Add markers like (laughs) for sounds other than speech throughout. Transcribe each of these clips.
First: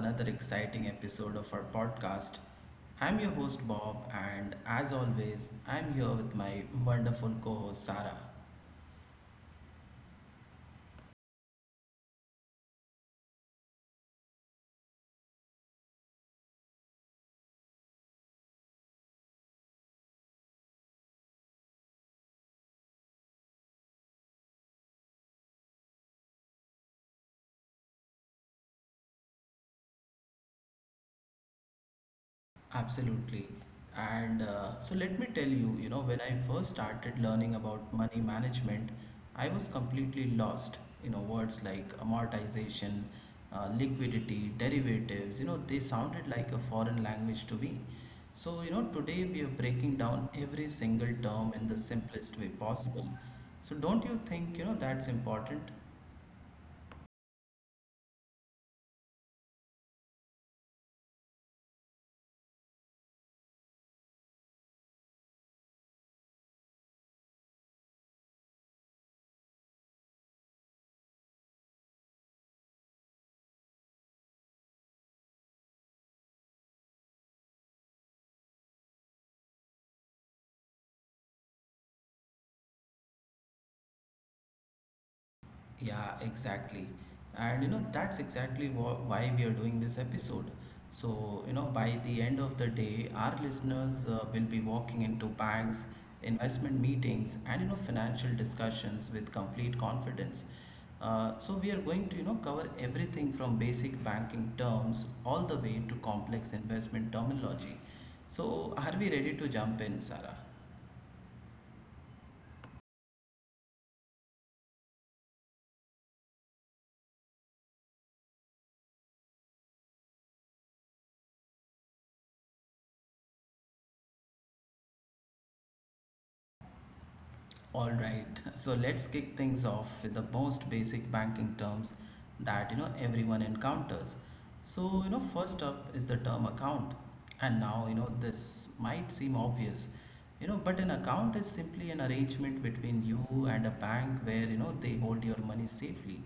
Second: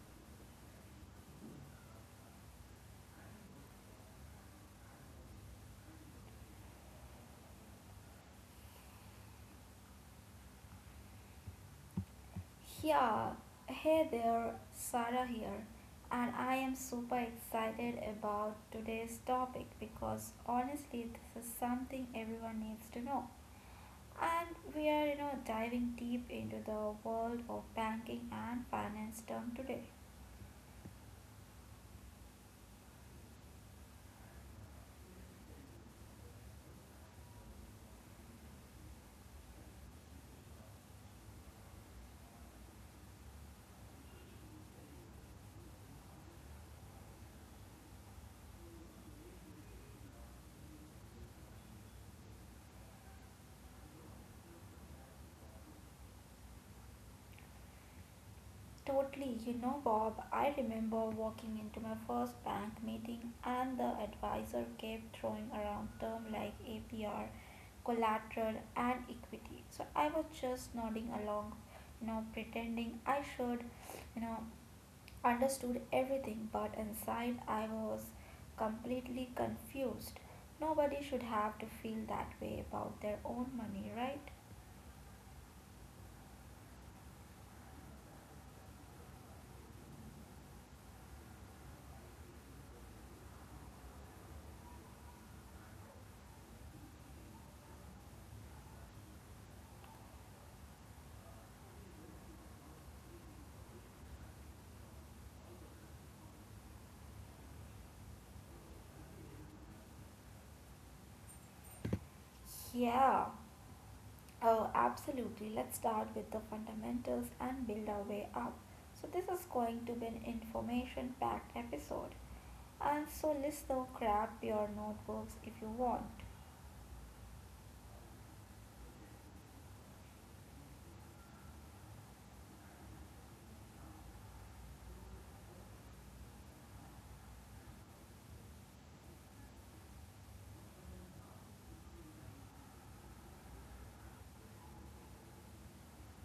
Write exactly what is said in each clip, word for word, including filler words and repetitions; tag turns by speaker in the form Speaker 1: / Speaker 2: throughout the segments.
Speaker 1: another exciting episode of our podcast. I'm your host, Bob, and as always, I'm here with my wonderful co host, Sarah.
Speaker 2: Yeah, hey there, Sarah here, and I am super excited about today's topic because honestly, this is something everyone needs to know. And we are, you know, diving deep into the world of banking and finance term today.
Speaker 1: Absolutely. And uh, so let me tell you, you know, when I first started learning about money management, I was completely lost. You know, words like amortization, uh, liquidity, derivatives, you know, they sounded like a foreign language to me. So, you know, today we are breaking down every single term in the simplest way possible. So, don't you think, you know, that's important?
Speaker 2: Totally, you know, Bob, I remember walking into my first bank meeting and the advisor kept throwing around terms like A P R, collateral, and equity. So I was just nodding along, you know, pretending I should, you know, understood everything, but inside I was completely confused. Nobody should have to feel that way about their own money, right?
Speaker 1: Yeah, exactly. And you know, that's exactly wha- why we are doing this episode. So, you know, by the end of the day, our listeners uh, will be walking into banks, investment meetings, and you know, financial discussions with complete confidence. Uh, so, we are going to, you know, cover everything from basic banking terms all the way to complex investment terminology. So, are we ready to jump in, Sarah?
Speaker 2: Yeah. Oh, absolutely. Let's start with the fundamentals and build our way up. So this is going to be an information packed episode. And so, listener, grab your notebooks if you want.
Speaker 1: Alright, so let's kick things off with the most basic banking terms that you know everyone encounters. So, you know, first up is the term account. And now, you know, this might seem obvious, you know, but an account is simply an arrangement between you and a bank where, you know, they hold your money safely.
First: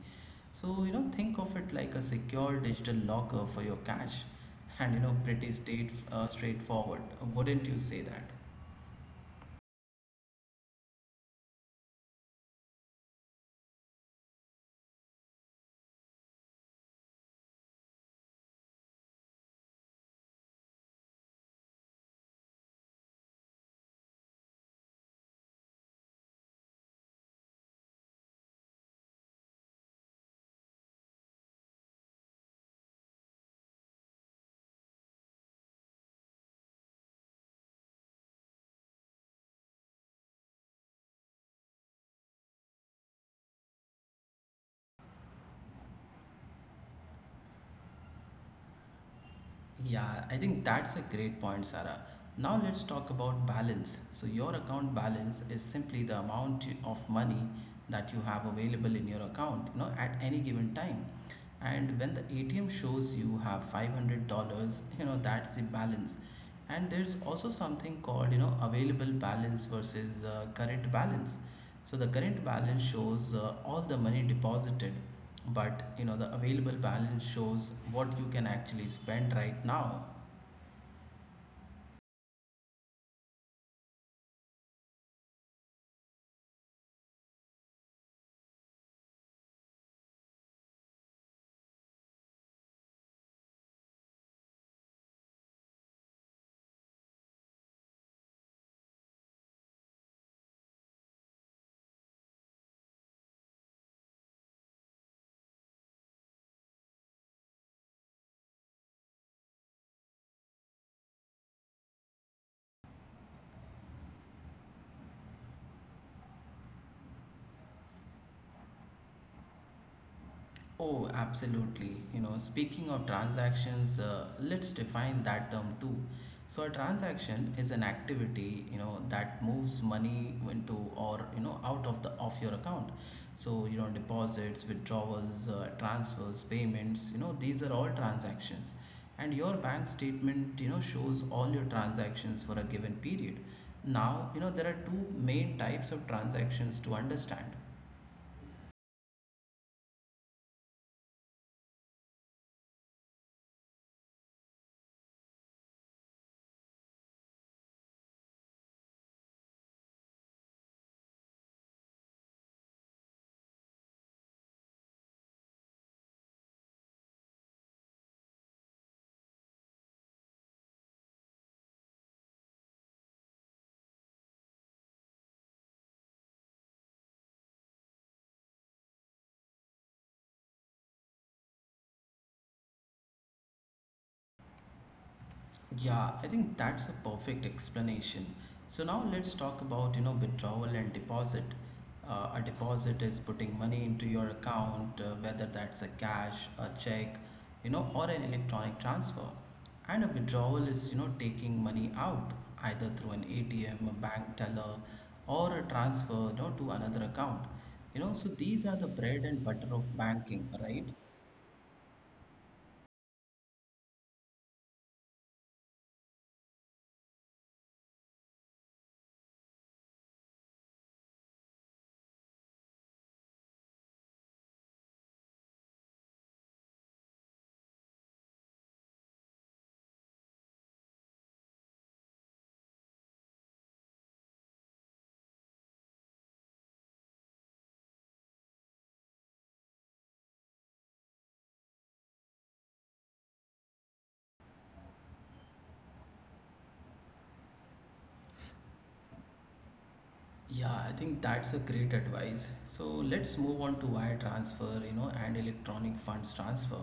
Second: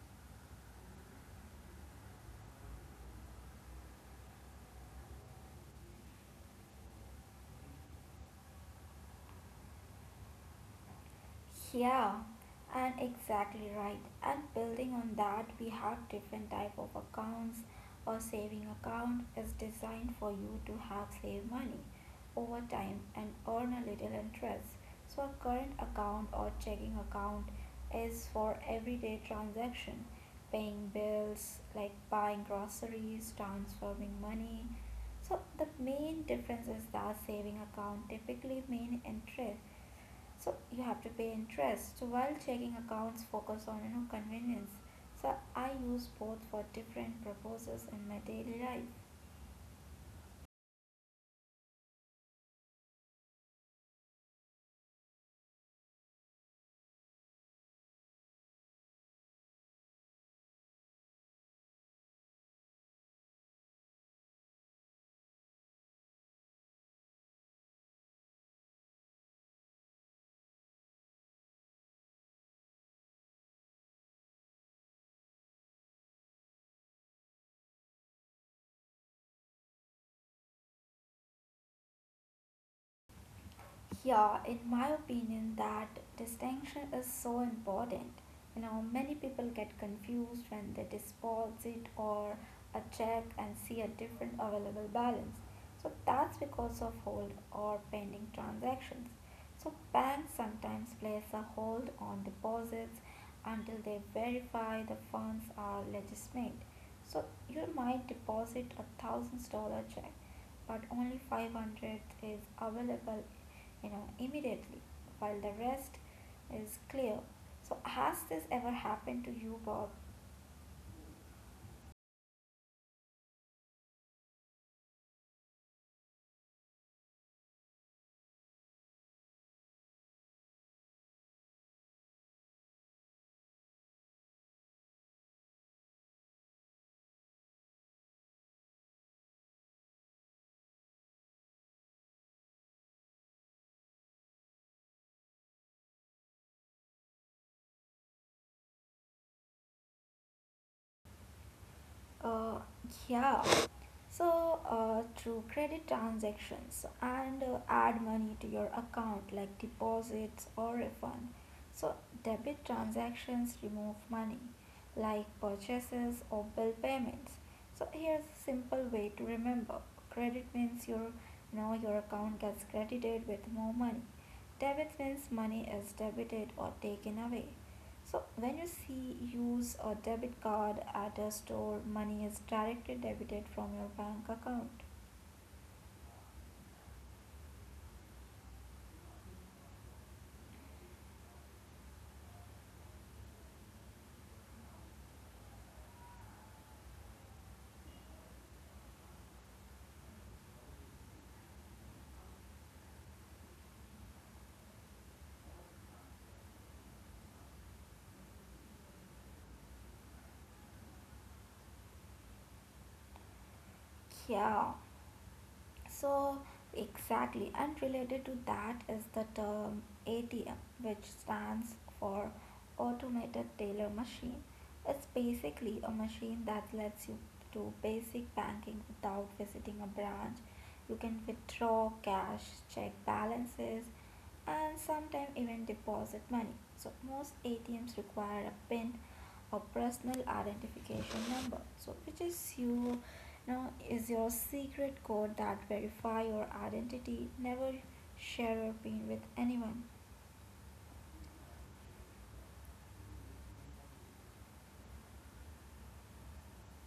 Speaker 1: So, you know, think of it like a secure digital locker for your cash, and, you know, pretty state, uh, straightforward. Wouldn't you say that?
Speaker 2: Yeah, and exactly right. And building on that, we have different type of accounts. A saving account is designed for you to have save money over time and earn a little interest. So a current account or checking account is for everyday transaction, paying bills, like buying groceries, transferring money. So the main difference is that saving account typically mean interest, so you have to pay interest, so while checking accounts focus on you know convenience. So I use both for different purposes in my daily life.
Speaker 1: Yeah, I think that's a great point, Sarah. Now let's talk about balance. So, your account balance is simply the amount of money that you have available in your account, you know, at any given time. And when the A T M shows you have five hundred dollars you know, that's the balance. And there's also something called, you know, available balance versus uh, current balance. So, the current balance shows uh, all the money deposited, but you know the available balance shows what you can actually spend right now.
Speaker 2: Yeah, in my opinion, that distinction is so important. You know, many people get confused when they deposit or a check and see a different available balance. So that's because of hold or pending transactions. So banks sometimes place a hold on deposits until they verify the funds are legitimate. So you might deposit a thousand dollar check, but only five hundred is available you know immediately, while the rest is clear. So has this ever happened to you, Bob?
Speaker 1: Oh, absolutely. You know, speaking of transactions, uh, let's define that term too. So, a transaction is an activity, you know, that moves money into or you know out of the of your account. So, you know, deposits, withdrawals, uh, transfers, payments, you know, these are all transactions. And your bank statement, you know, shows all your transactions for a given period. Now, you know, there are two main types of transactions to understand.
Speaker 2: Uh, yeah. So, uh, through credit transactions and uh, add money to your account like deposits or refund. So debit transactions remove money like purchases or bill payments. So here's a simple way to remember. Credit means your now your account gets credited with more money. Debit means money is debited or taken away. So when you see use a debit card at a store, money is directly debited from your bank account.
Speaker 1: Yeah, I think that's a perfect explanation. So now let's talk about, you know, withdrawal and deposit. Uh, a deposit is putting money into your account, uh, whether that's a cash, a check, you know, or an electronic transfer. And a withdrawal is, you know, taking money out either through an A T M, a bank teller, or a transfer, you know, to another account. You know, so these are the bread and butter of banking, right?
Speaker 2: Yeah. So exactly, and related to that is the term A T M, which stands for automated teller machine. It's basically a machine that lets you do basic banking without visiting a branch. You can withdraw cash, check balances, and sometimes even deposit money. So most A T Ms require a PIN or personal identification number. So which is you know is your secret code that verify your identity. Never share your PIN with anyone.
Speaker 1: Yeah, I think that's a great advice. So let's move on to wire transfer, you know, and electronic funds transfer,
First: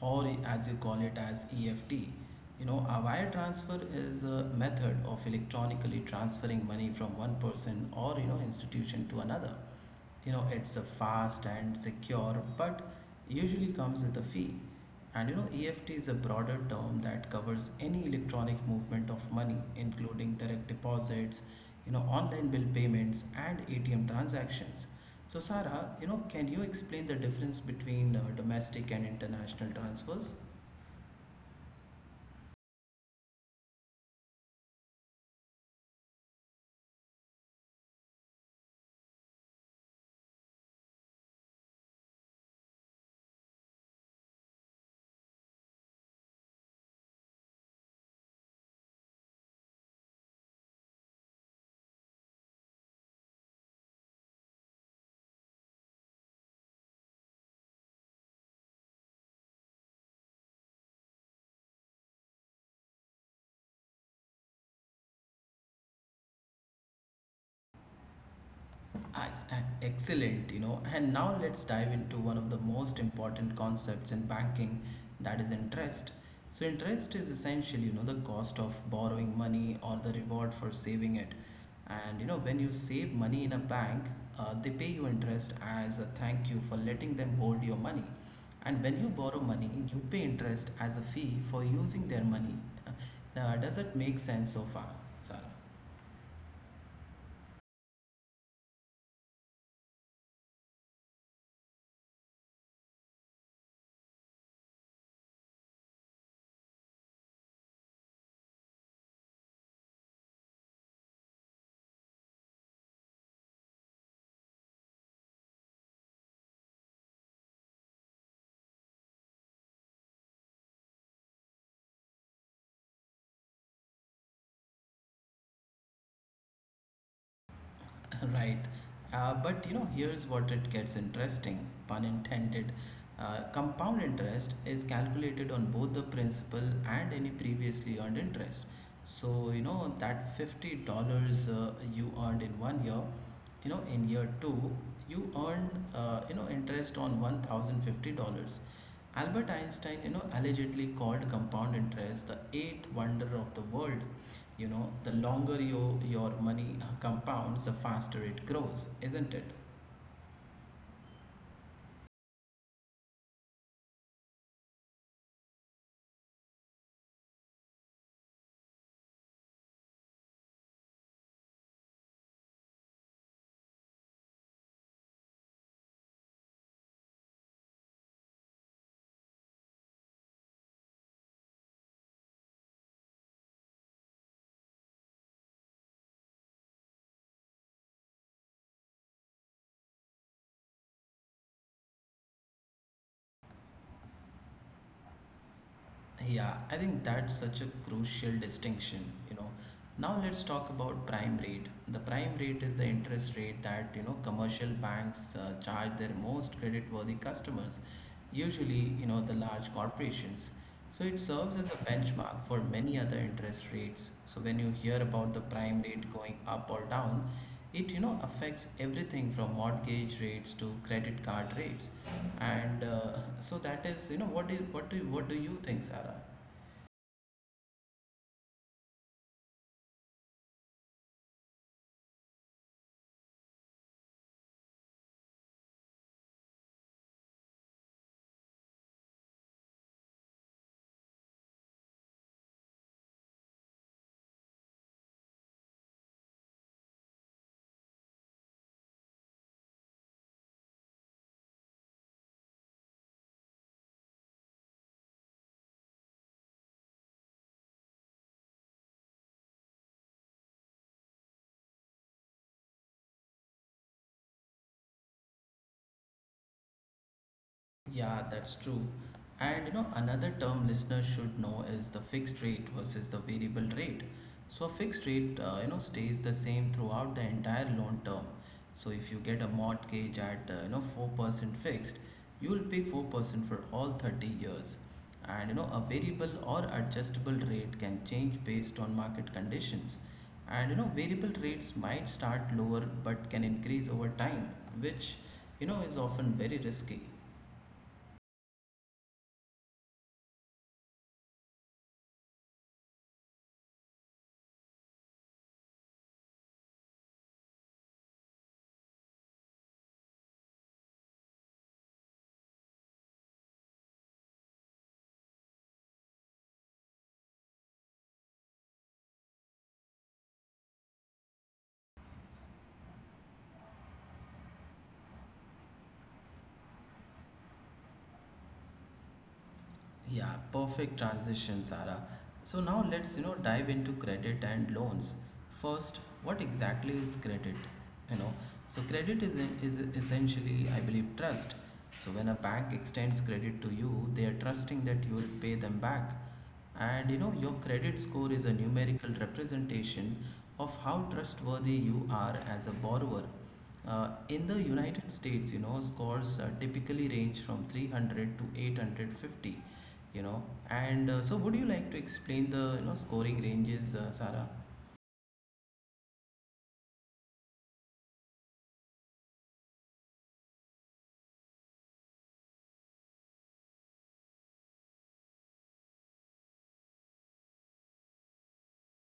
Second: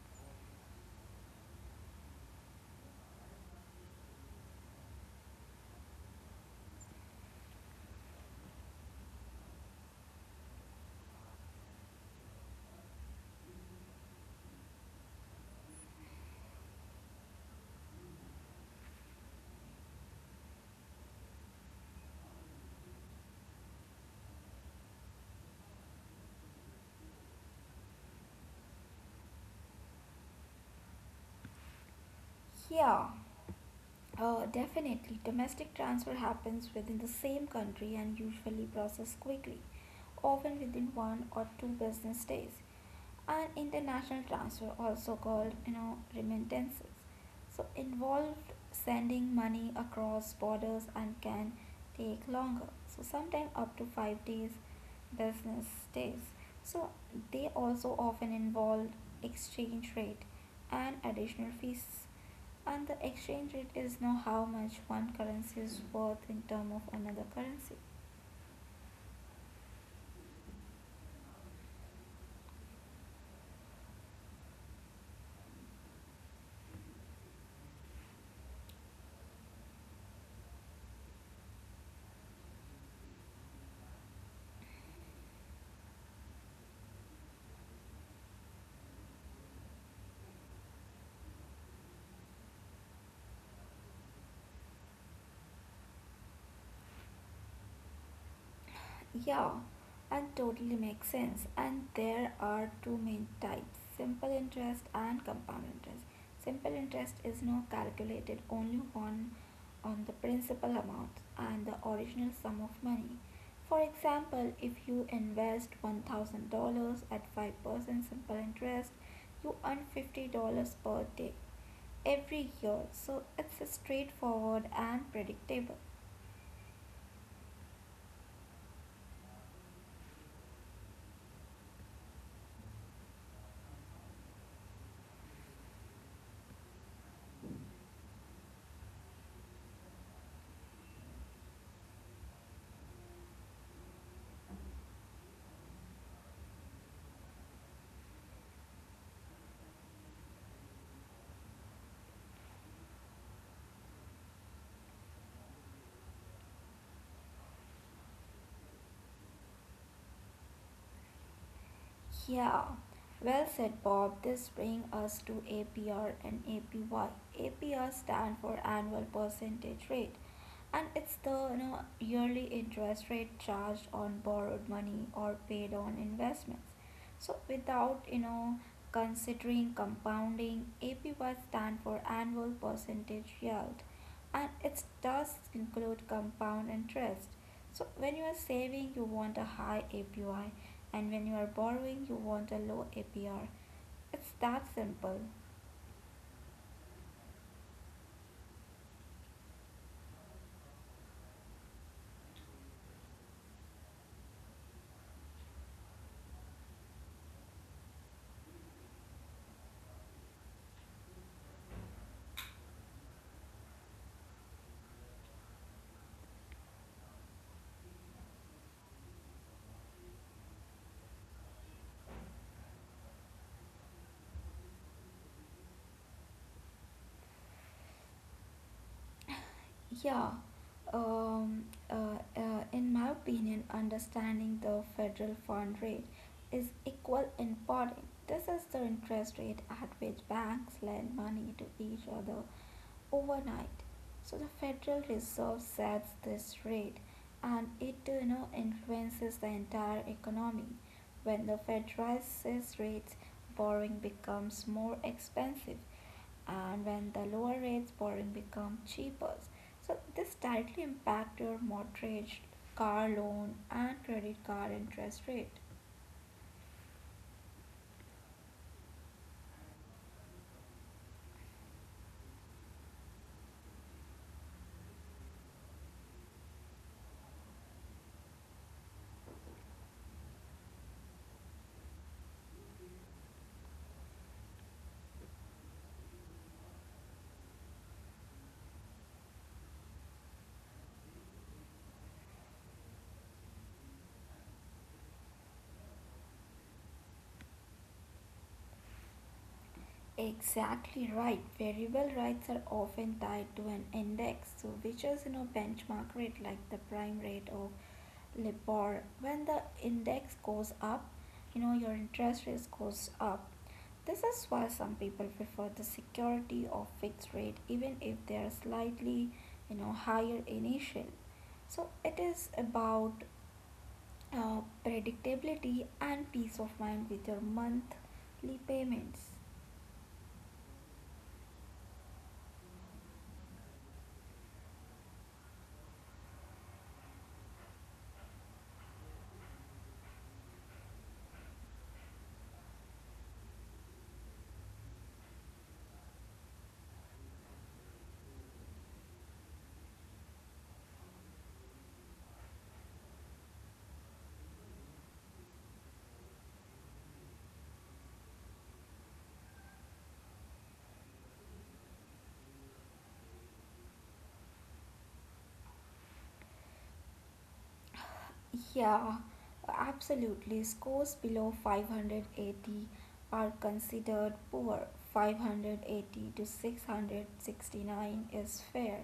Speaker 1: or as you call it as E F T. You know, a wire transfer is a method of electronically transferring money from one person or, you know, institution to another. You know it's a fast and secure, but usually comes with a fee. And you know E F T is a broader term that covers any electronic movement of money, including direct deposits, you know online bill payments, and A T M transactions. So Sarah, you know can you explain the difference between uh, domestic and international transfers?
Speaker 2: Yeah. Uh, definitely, domestic transfer happens within the same country and usually processed quickly, often within one or two business days. And international transfer, also called you know remittances, so involved sending money across borders and can take longer, so sometimes up to five days business days. So they also often involve exchange rate and additional fees. And the exchange rate is know how much one currency is worth in term of another currency.
Speaker 1: Ex- ex- Excellent, you know. And now let's dive into one of the most important concepts in banking, that is interest. So interest is essentially, you know, the cost of borrowing money or the reward for saving it. And you know, when you save money in a bank, uh, they pay you interest as a thank you for letting them hold your money. And when you borrow money, you pay interest as a fee for using their money. Uh, Now, does it make sense so far, Sarah?
Speaker 2: Yeah, and totally makes sense. And there are two main types, simple interest and compound interest. Simple interest is now calculated only on, on the principal amount and the original sum of money. For example, if you invest one thousand dollars at five percent simple interest, you earn fifty dollars per day every year. So it's straightforward and predictable.
Speaker 1: (laughs) Right. Uh, but you know, here's what it gets interesting, pun intended. Uh, compound interest is calculated on both the principal and any previously earned interest. So, you know, that fifty dollars uh, you earned in one year, you know, in year two, you earned, uh, you know, interest on one thousand fifty dollars. Albert Einstein, you know, allegedly called compound interest the eighth wonder of the world. You know, the longer your your money compounds, the faster it grows, isn't it?
Speaker 2: Yeah, well said, Bob. This brings us to A P R and A P Y. A P R stand for annual percentage rate, and it's the you know, yearly interest rate charged on borrowed money or paid on investments. So, without you know considering compounding, A P Y stand for annual percentage yield, and it does include compound interest. So when you are saving, you want a high A P Y, and when you are borrowing, you want a low A P R. It's that simple.
Speaker 1: Yeah, I think that's such a crucial distinction, you know. Now let's talk about prime rate. The prime rate is the interest rate that, you know, commercial banks uh, charge their most creditworthy customers, usually, you know, the large corporations. So it serves as a benchmark for many other interest rates. So when you hear about the prime rate going up or down, it you know affects everything from mortgage rates to credit card rates. And uh, so that is you know what do you, what do you, what do you think, Sarah?
Speaker 2: (laughs) Yeah, um, uh, uh, in my opinion, understanding the federal fund rate is equal important. This is the interest rate at which banks lend money to each other overnight. So the Federal Reserve sets this rate, and it you know influences the entire economy. When the Fed raises rates, borrowing becomes more expensive, and when the lower rates borrowing become cheaper. So this directly impact your mortgage, car loan and credit card interest rate.
Speaker 1: Yeah, that's true. And you know, another term listeners should know is the fixed rate versus the variable rate. So a fixed rate, uh, you know, stays the same throughout the entire loan term. So if you get a mortgage at uh, you know four percent fixed, you will pay four percent for all thirty years. And you know, a variable or adjustable rate can change based on market conditions. And you know, variable rates might start lower but can increase over time, which you know is often very risky.
Speaker 2: Exactly right. Variable rates are often tied to an index, so which is you know benchmark rate like the prime rate or LIBOR. When the index goes up, you know your interest rate goes up. This is why some people prefer the security of fixed rate even if they are slightly you know higher initial. So it is about uh, predictability and peace of mind with your monthly payments.
Speaker 1: Yeah, perfect transition, Sarah. So now let's you know dive into credit and loans. First, what exactly is credit? You know, so credit is is essentially, I believe, trust. So when a bank extends credit to you, they are trusting that you will pay them back. And you know, your credit score is a numerical representation of how trustworthy you are as a borrower. Uh, in the United States, you know, scores uh, typically range from three hundred to eight hundred fifty, you know. And uh, so, would you like to explain the you know scoring ranges, uh, Sarah?
Speaker 2: Yeah, absolutely. Scores below five hundred eighty are considered poor. five eighty to six hundred sixty-nine is fair.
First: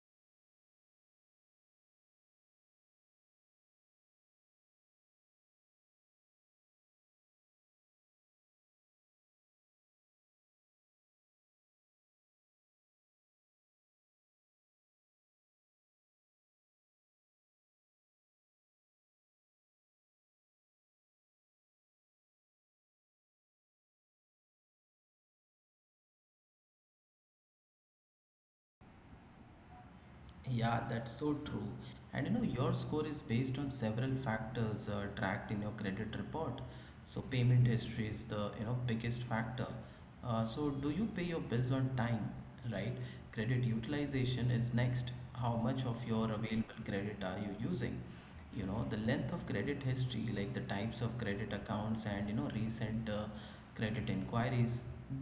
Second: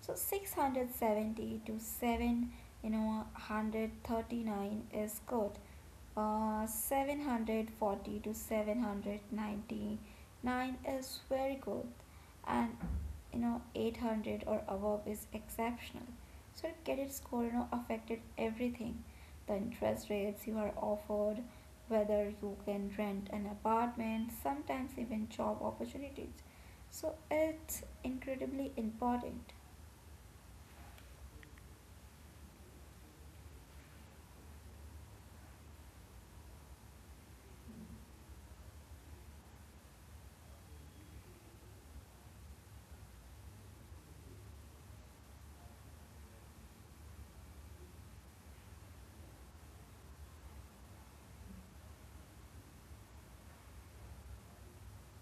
Speaker 2: So six hundred seventy to seven, you know, one hundred thirty-nine is good. Uh, seven hundred forty to seven hundred ninety-nine is very good, and you know eight hundred or above is exceptional. So credit score you know affected everything, the interest rates you are offered, whether you can rent an apartment, sometimes even job opportunities. So it's incredibly important.
Speaker 1: Yeah, that's so true. And you know, your score is based on several factors uh, tracked in your credit report. So, payment history is the you know biggest factor. Uh, so, do you pay your bills on time, right? Credit utilization is next. How much of your available credit are you using? you know the length of credit history, like the types of credit accounts, and you know recent uh, credit inquiries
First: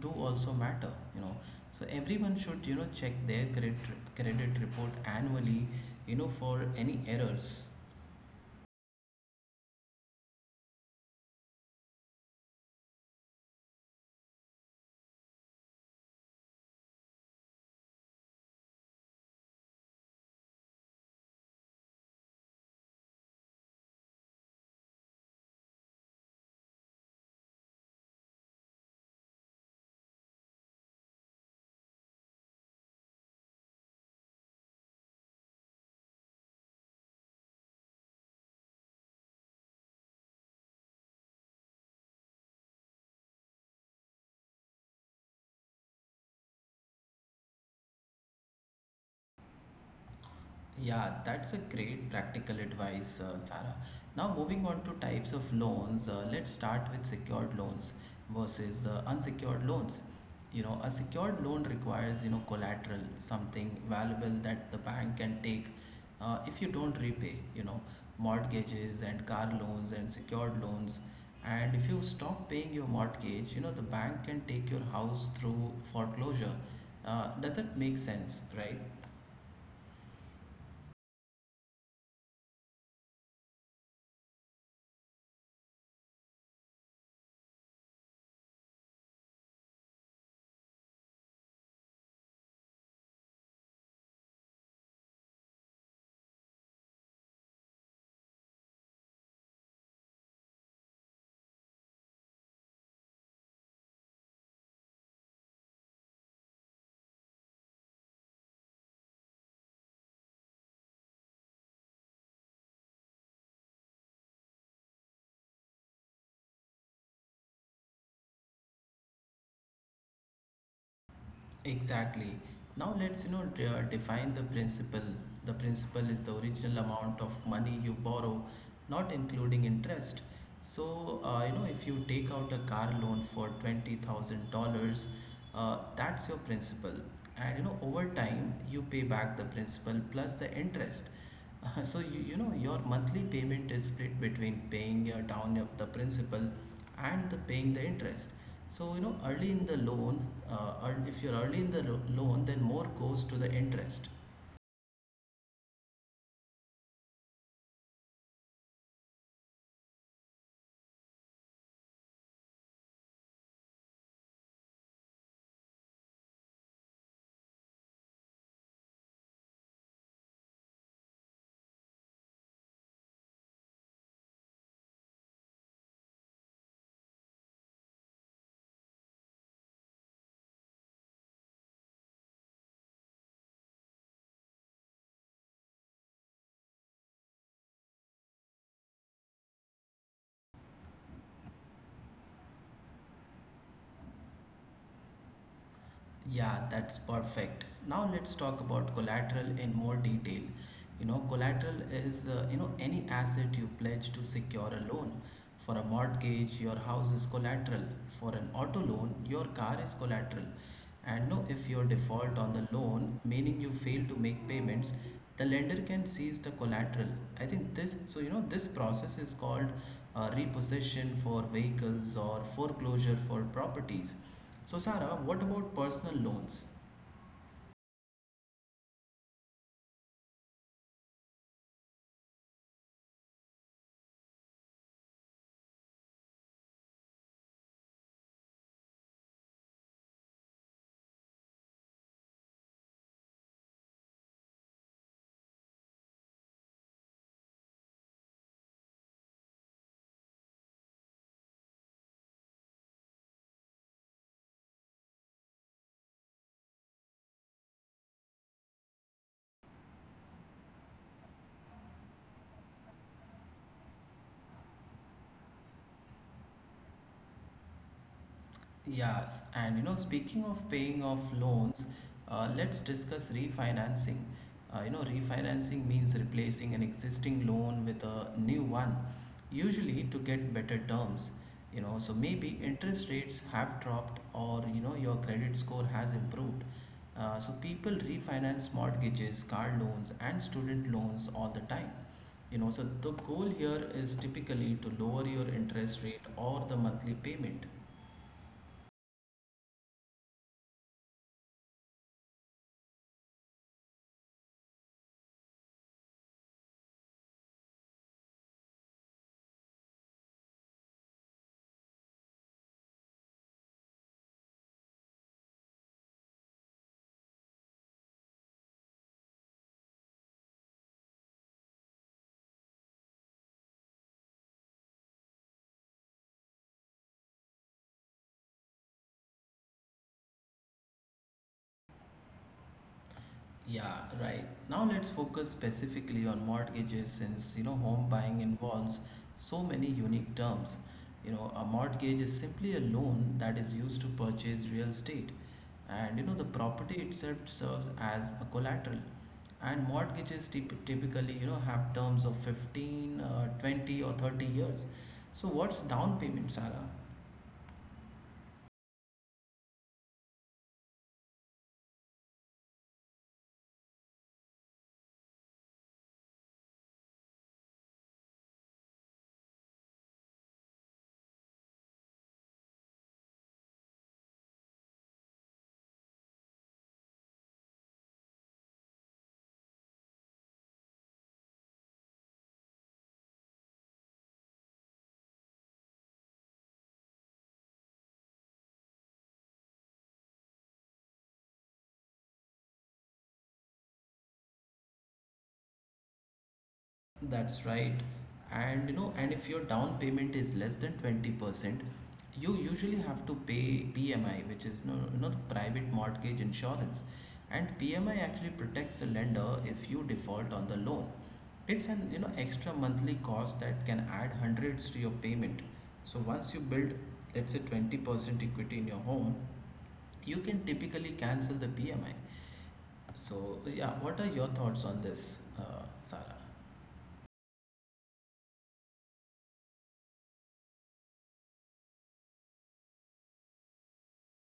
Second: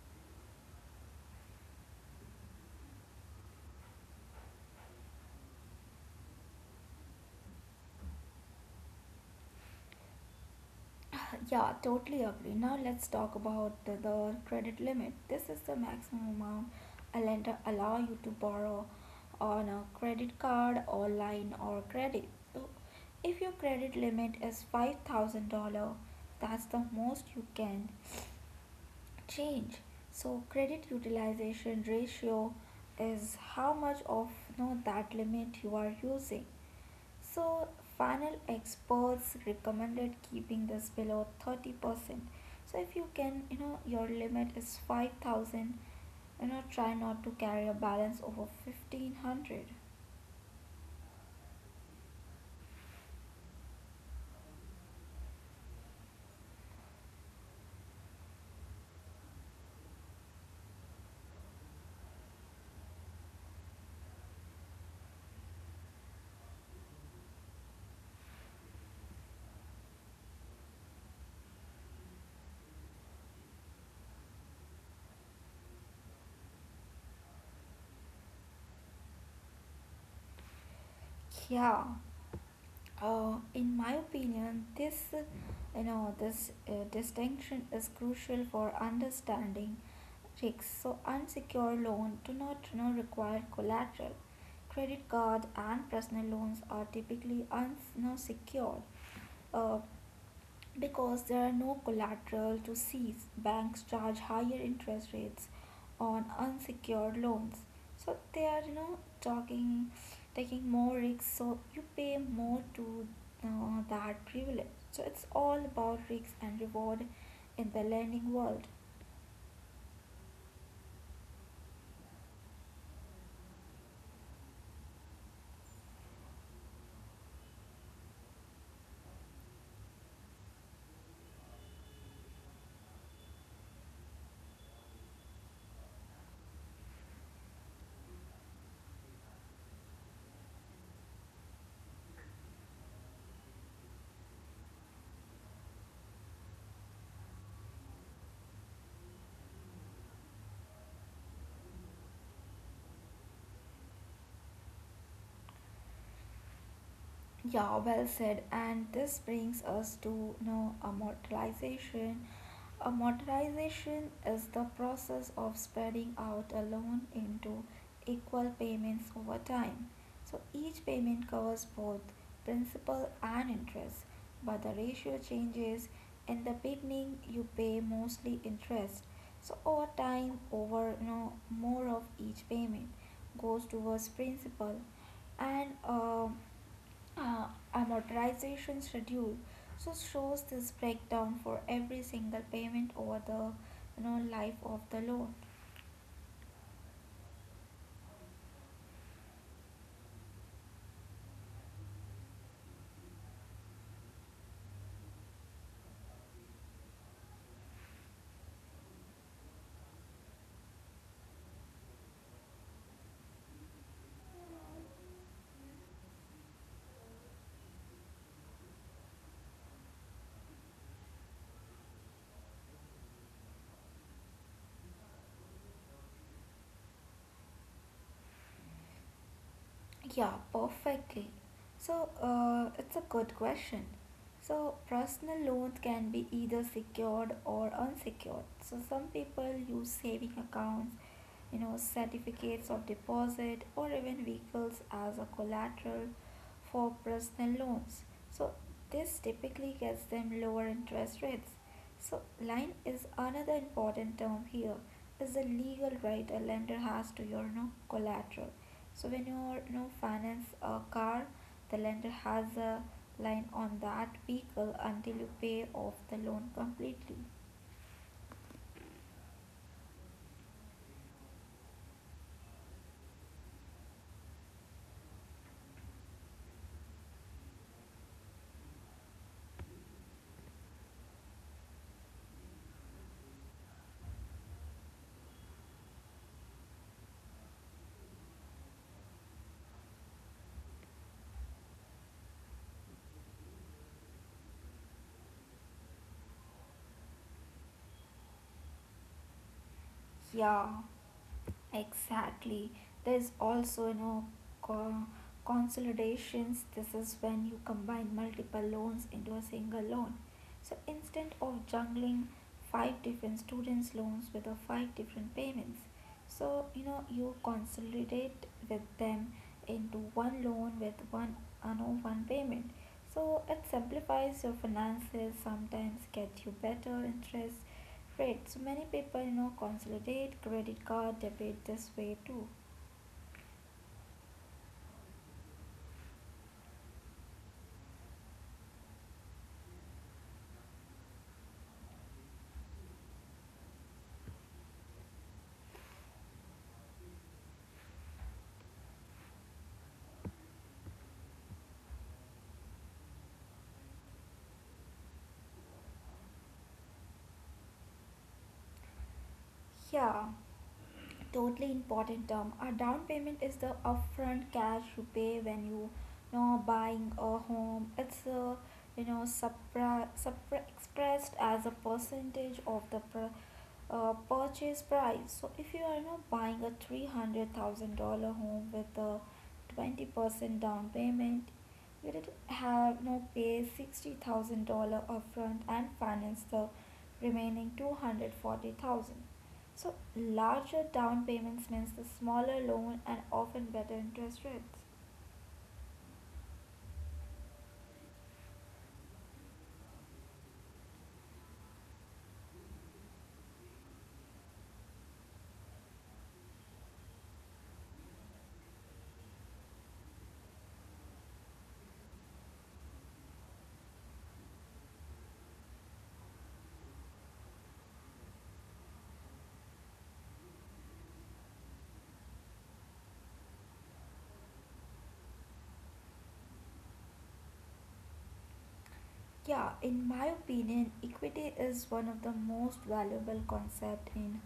Speaker 1: do also matter you know. So everyone should you know check their credit credit report annually you know for any errors.
Speaker 2: Yeah, totally agree. Now let's talk about the, the credit limit. This is the maximum amount a lender allow you to borrow on a credit card or line or credit. So if your credit limit is five thousand dollars that's the most you can change. So credit utilization ratio is how much of you know, that limit you are using. So, final experts recommended keeping this below thirty percent. So if you can, you know, your limit is five thousand, you know, try not to carry a balance over fifteen hundred.
Speaker 1: Yeah, that's a great practical advice, uh, Sara. Now, moving on to types of loans, uh, let's start with secured loans versus uh, unsecured loans. You know, a secured loan requires, you know, collateral, something valuable that the bank can take uh, if you don't repay. You know, mortgages and car loans and secured loans. And if you stop paying your mortgage, you know, the bank can take your house through foreclosure. Uh, does that make sense, right?
Speaker 2: Yeah, uh, in my opinion, this, uh, you know, this uh, distinction is crucial for understanding risks. So unsecured loan do not, you know, require collateral. Credit card and personal loans are typically unsecured. Uh, because there are no collateral to seize, banks charge higher interest rates on unsecured loans. So they are, you know, talking, taking more risks. So you pay more to uh, that privilege. So it's all about risk and reward in the lending world.
Speaker 1: Exactly. Now let's you know de- define the principal. The principal is the original amount of money you borrow, not including interest. So uh, you know if you take out a car loan for twenty thousand dollars, uh, that's your principal, and you know over time you pay back the principal plus the interest. Uh, So you, you know your monthly payment is split between paying your down of the principal and the paying the interest. So you know early in the loan, uh, ear- if you're early in the lo- loan, then more goes to the interest.
Speaker 2: Yeah, well said. And this brings us to you know, amortization. A modernization is the process of spreading out a loan into equal payments over time. So each payment covers both principal and interest, but the ratio changes. In the beginning, you pay mostly interest. So over time, over you know, more of each payment goes towards principal, and um uh, a modernization schedule so shows this breakdown for every single payment over the you know, life of the loan.
Speaker 1: Yeah, that's perfect. Now let's talk about collateral in more detail. You know, collateral is uh, you know any asset you pledge to secure a loan. For a mortgage, your house is collateral. For an auto loan, your car is collateral. And know if you're default on the loan, meaning you fail to make payments, the lender can seize the collateral. I think this, so you know, this process is called uh, repossession for vehicles or foreclosure for properties. So, Sarah, what about personal loans?
Speaker 2: Yeah, perfectly. So, uh, it's a good question. So personal loans can be either secured or unsecured. So some people use saving accounts, you know, certificates of deposit, or even vehicles as a collateral for personal loans. So this typically gets them lower interest rates. So line is another important term here, is the legal right a lender has to your, you know, collateral. So when you you know, finance a car, the lender has a line on that vehicle until you pay off the loan completely.
Speaker 1: Yes, and you know, speaking of paying off loans, uh, let's discuss refinancing. Uh, you know, refinancing means replacing an existing loan with a new one, usually to get better terms. You know, so maybe interest rates have dropped, or you know, your credit score has improved. Uh, so people refinance mortgages, car loans, and student loans all the time. You know, so the goal here is typically to lower your interest rate or the monthly payment.
Speaker 2: Yeah, exactly. There's also you know co- consolidations. This is when you combine multiple loans into a single loan. So instead of juggling five different students' loans with the five different payments, so, you know, you consolidate with them into one loan with one, you know, one payment. So it simplifies your finances, sometimes get you better interest rates. So many people, you know, consolidate credit card debit this way too.
Speaker 1: Yeah, right. Now let's focus specifically on mortgages, since you know home buying involves so many unique terms. You know, a mortgage is simply a loan that is used to purchase real estate. And you know the property itself serves as a collateral. And mortgages typ- typically, you know, have terms of fifteen, uh, twenty or thirty years. So what's down payment, Sarah?
Speaker 2: Yeah, totally important term. A down payment is the upfront cash you pay when you, you know, buying a home. It's a you know supra, supra expressed as a percentage of the pr- uh, purchase price. So if you are now buying a three hundred thousand dollar home with a twenty percent down payment, you did have now pay sixty thousand dollar upfront and finance the remaining two hundred forty thousand. Dollars. So larger down payments means the smaller loan and often better interest rates.
Speaker 1: That's right. And you know, and if your down payment is less than twenty percent, you usually have to pay P M I, which is no, you know, the private mortgage insurance. And P M I actually protects the lender if you default on the loan. It's an you know extra monthly cost that can add hundreds to your payment. So once you build, let's say twenty percent equity in your home, you can typically cancel the P M I. So yeah, what are your thoughts on this, uh, Sarah?
Speaker 2: Yeah, in my opinion, equity is one of the most valuable concept in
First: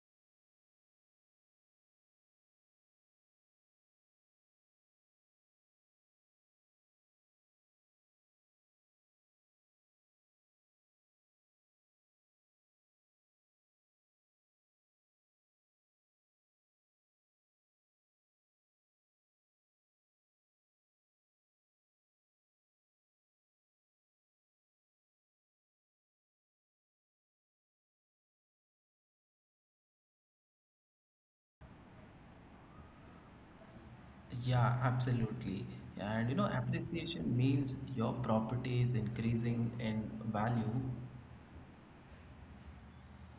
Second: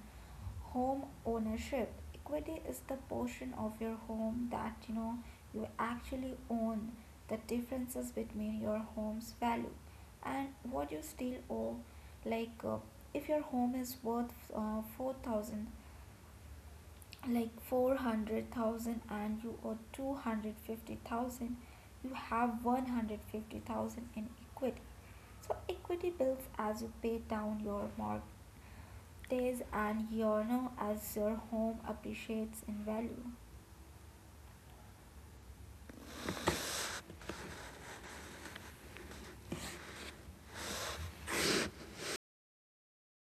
Speaker 2: home ownership. Equity is the portion of your home that you know you actually own. The differences between your home's value and what you still owe. Like uh, if your home is worth uh, four thousand, like four hundred thousand, and you owe two hundred fifty thousand, you have one hundred fifty thousand in equity. So equity builds as you pay down your mortgage days and Yano as your home appreciates in value.
Speaker 1: Yeah, absolutely. And you know, appreciation means your property is increasing in value,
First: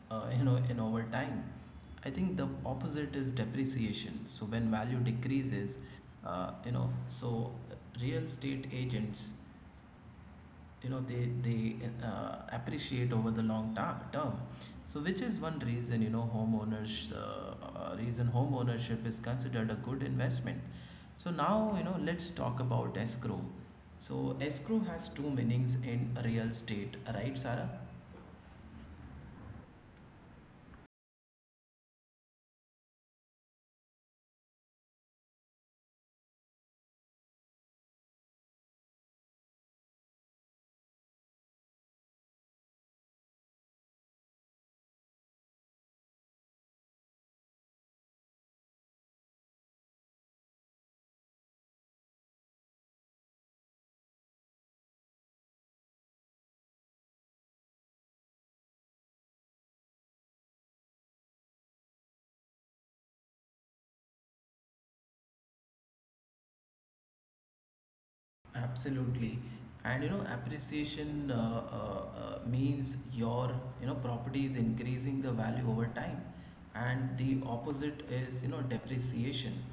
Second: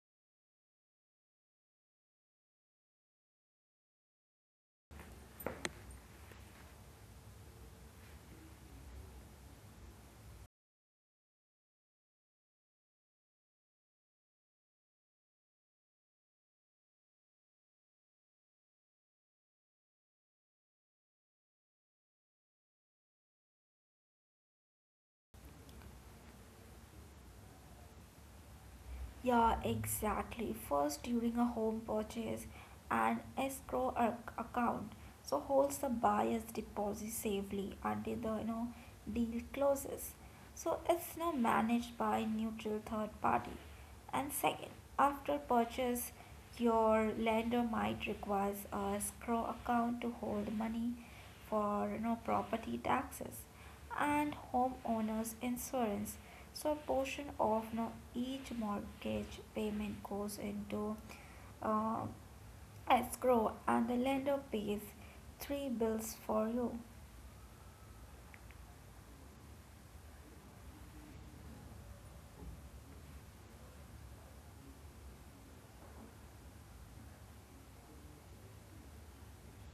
Speaker 1: uh, you know, in over time. I think the opposite is depreciation. So when value decreases, uh, you know, so real estate agents you know they they uh, appreciate over the long ta- term, so which is one reason you know homeowners uh, uh, reason home ownership is considered a good investment. So now, you know let's talk about escrow. So escrow has two meanings in real estate, right, Sarah?
Speaker 2: Yeah, exactly. First, during a home purchase, an escrow ac- account so holds the buyer's deposit safely until the you know deal closes. So it's now managed by neutral third party. And second, after purchase, your lender might requires a escrow account to hold money for you know property taxes and homeowners insurance. So a portion of no, each mortgage payment goes into uh, escrow, and the lender pays three bills for you.
Speaker 1: Absolutely. And you know, appreciation uh, uh, uh, means your you know property is increasing the value over time, and the opposite is you know depreciation.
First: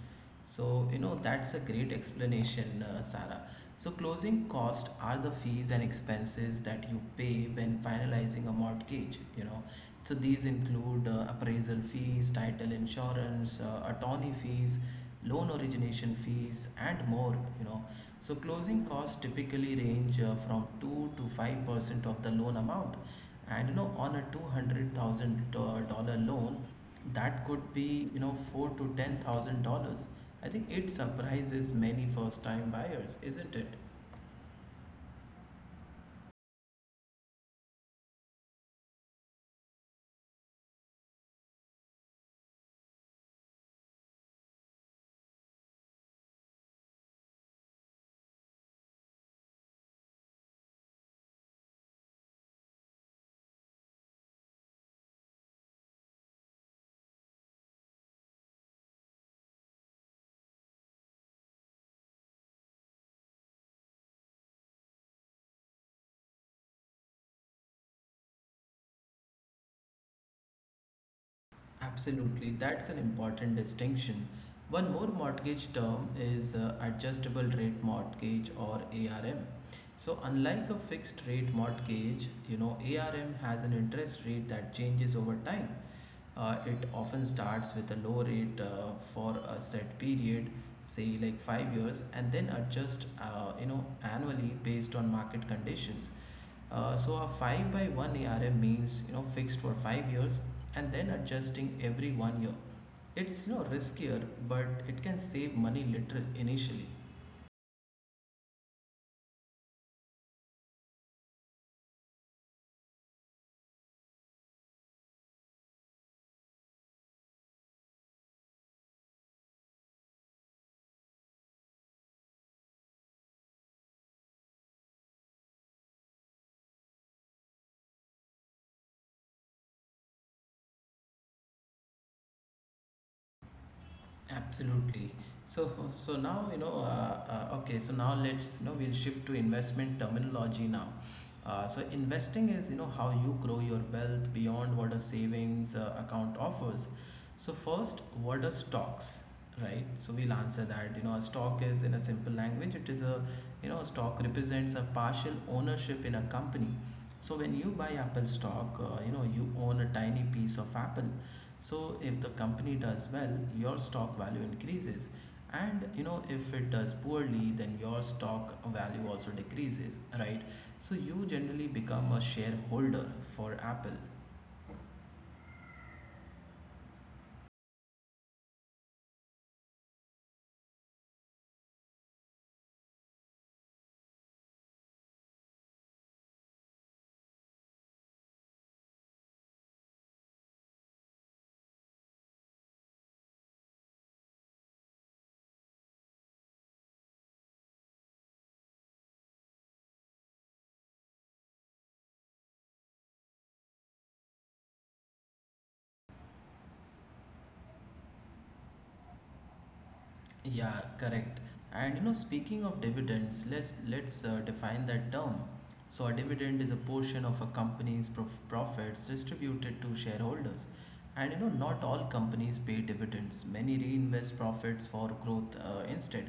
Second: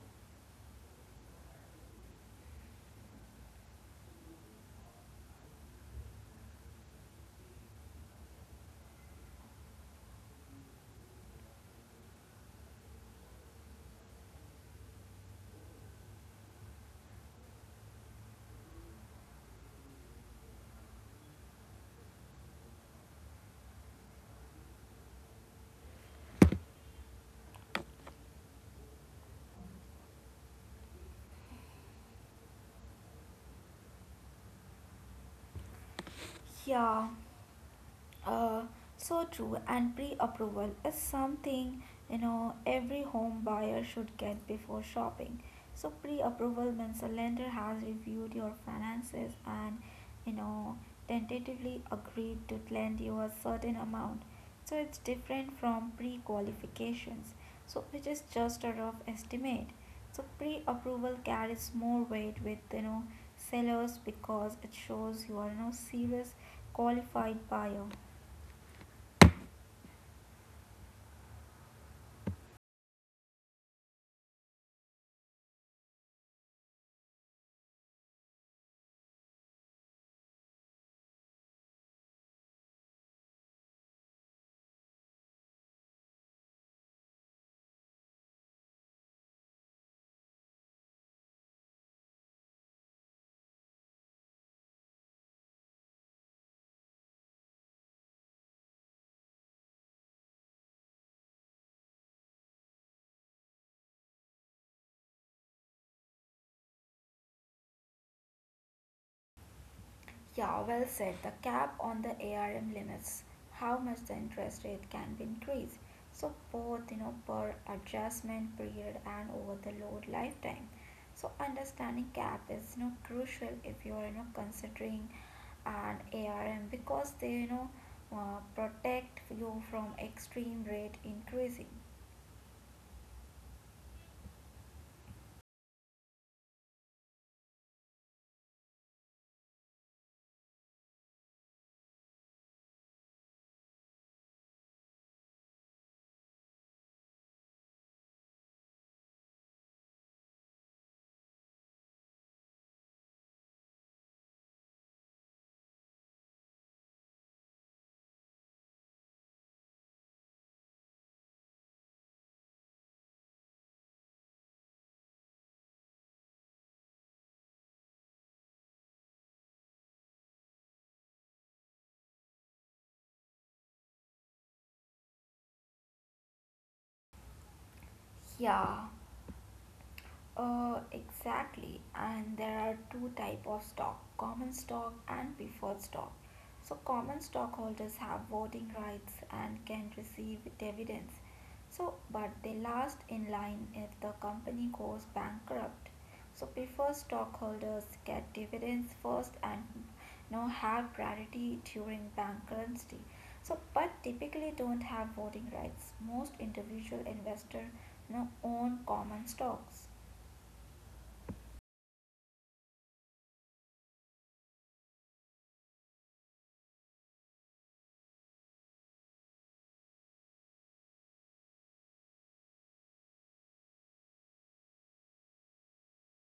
Speaker 1: So you know that's a great explanation, uh, Sarah. So closing cost are the fees and expenses that you pay when finalizing a mortgage. You know, so these include uh, appraisal fees, title insurance, uh, attorney fees, loan origination fees, and more. You know, so closing costs typically range uh, from two to five percent of the loan amount, and you know, on a two hundred thousand dollar loan, that could be you know four to ten thousand dollars. I think it surprises many first time buyers, isn't it?
Speaker 2: Yeah. Uh, so true. And pre-approval is something you know every home buyer should get before shopping. So pre-approval means a lender has reviewed your finances and you know tentatively agreed to lend you a certain amount. So it's different from pre-qualifications, so which is just a rough estimate. So pre-approval carries more weight with you know sellers because it shows you are no serious qualified buyer.
Speaker 1: Absolutely, that's an important distinction. One more mortgage term is uh, adjustable rate mortgage, or ARM. So, unlike a fixed rate mortgage, you know, ARM has an interest rate that changes over time. Uh, it often starts with a low rate uh, for a set period, say like five years, and then adjust, uh, you know, annually based on market conditions. Uh, so a five by one ARM means you know fixed for five years and then adjusting every one year. It's you know riskier, but it can save money little initially.
Speaker 2: Yeah, well said. The cap on the A R M limits how much the interest rate can be increased. So both, you know, per adjustment period and over the load lifetime. So understanding cap is, you know, crucial if you are, you know, considering an A R M because they, you know, uh, protect you from extreme rate increasing.
Speaker 1: Absolutely. So, so now you know. Uh, uh, okay, so now let's you know we'll shift to investment terminology now. Uh, so investing is you know how you grow your wealth beyond what a savings uh, account offers. So first, what are stocks, right? So we'll answer that. You know, a stock is in a simple language. It is a you know a stock represents a partial ownership in a company. So when you buy Apple stock, uh, you know you own a tiny piece of Apple. So if the company does well, your stock value increases. And you know, if it does poorly, then your stock value also decreases, right? So you generally become a shareholder for Apple.
Speaker 2: Yeah. Uh, exactly, and there are two type of stock: common stock and preferred stock. So, common stockholders have voting rights and can receive dividends. So, but they last in line if the company goes bankrupt. So, preferred stockholders get dividends first and now have priority during bankruptcy. So, but typically don't have voting rights. Most individual investors now own common stocks.
Speaker 1: Yeah, correct. And you know, speaking of dividends, let's let's uh, define that term. So a dividend is a portion of a company's prof- profits distributed to shareholders. And you know, not all companies pay dividends. Many reinvest profits for growth uh, instead.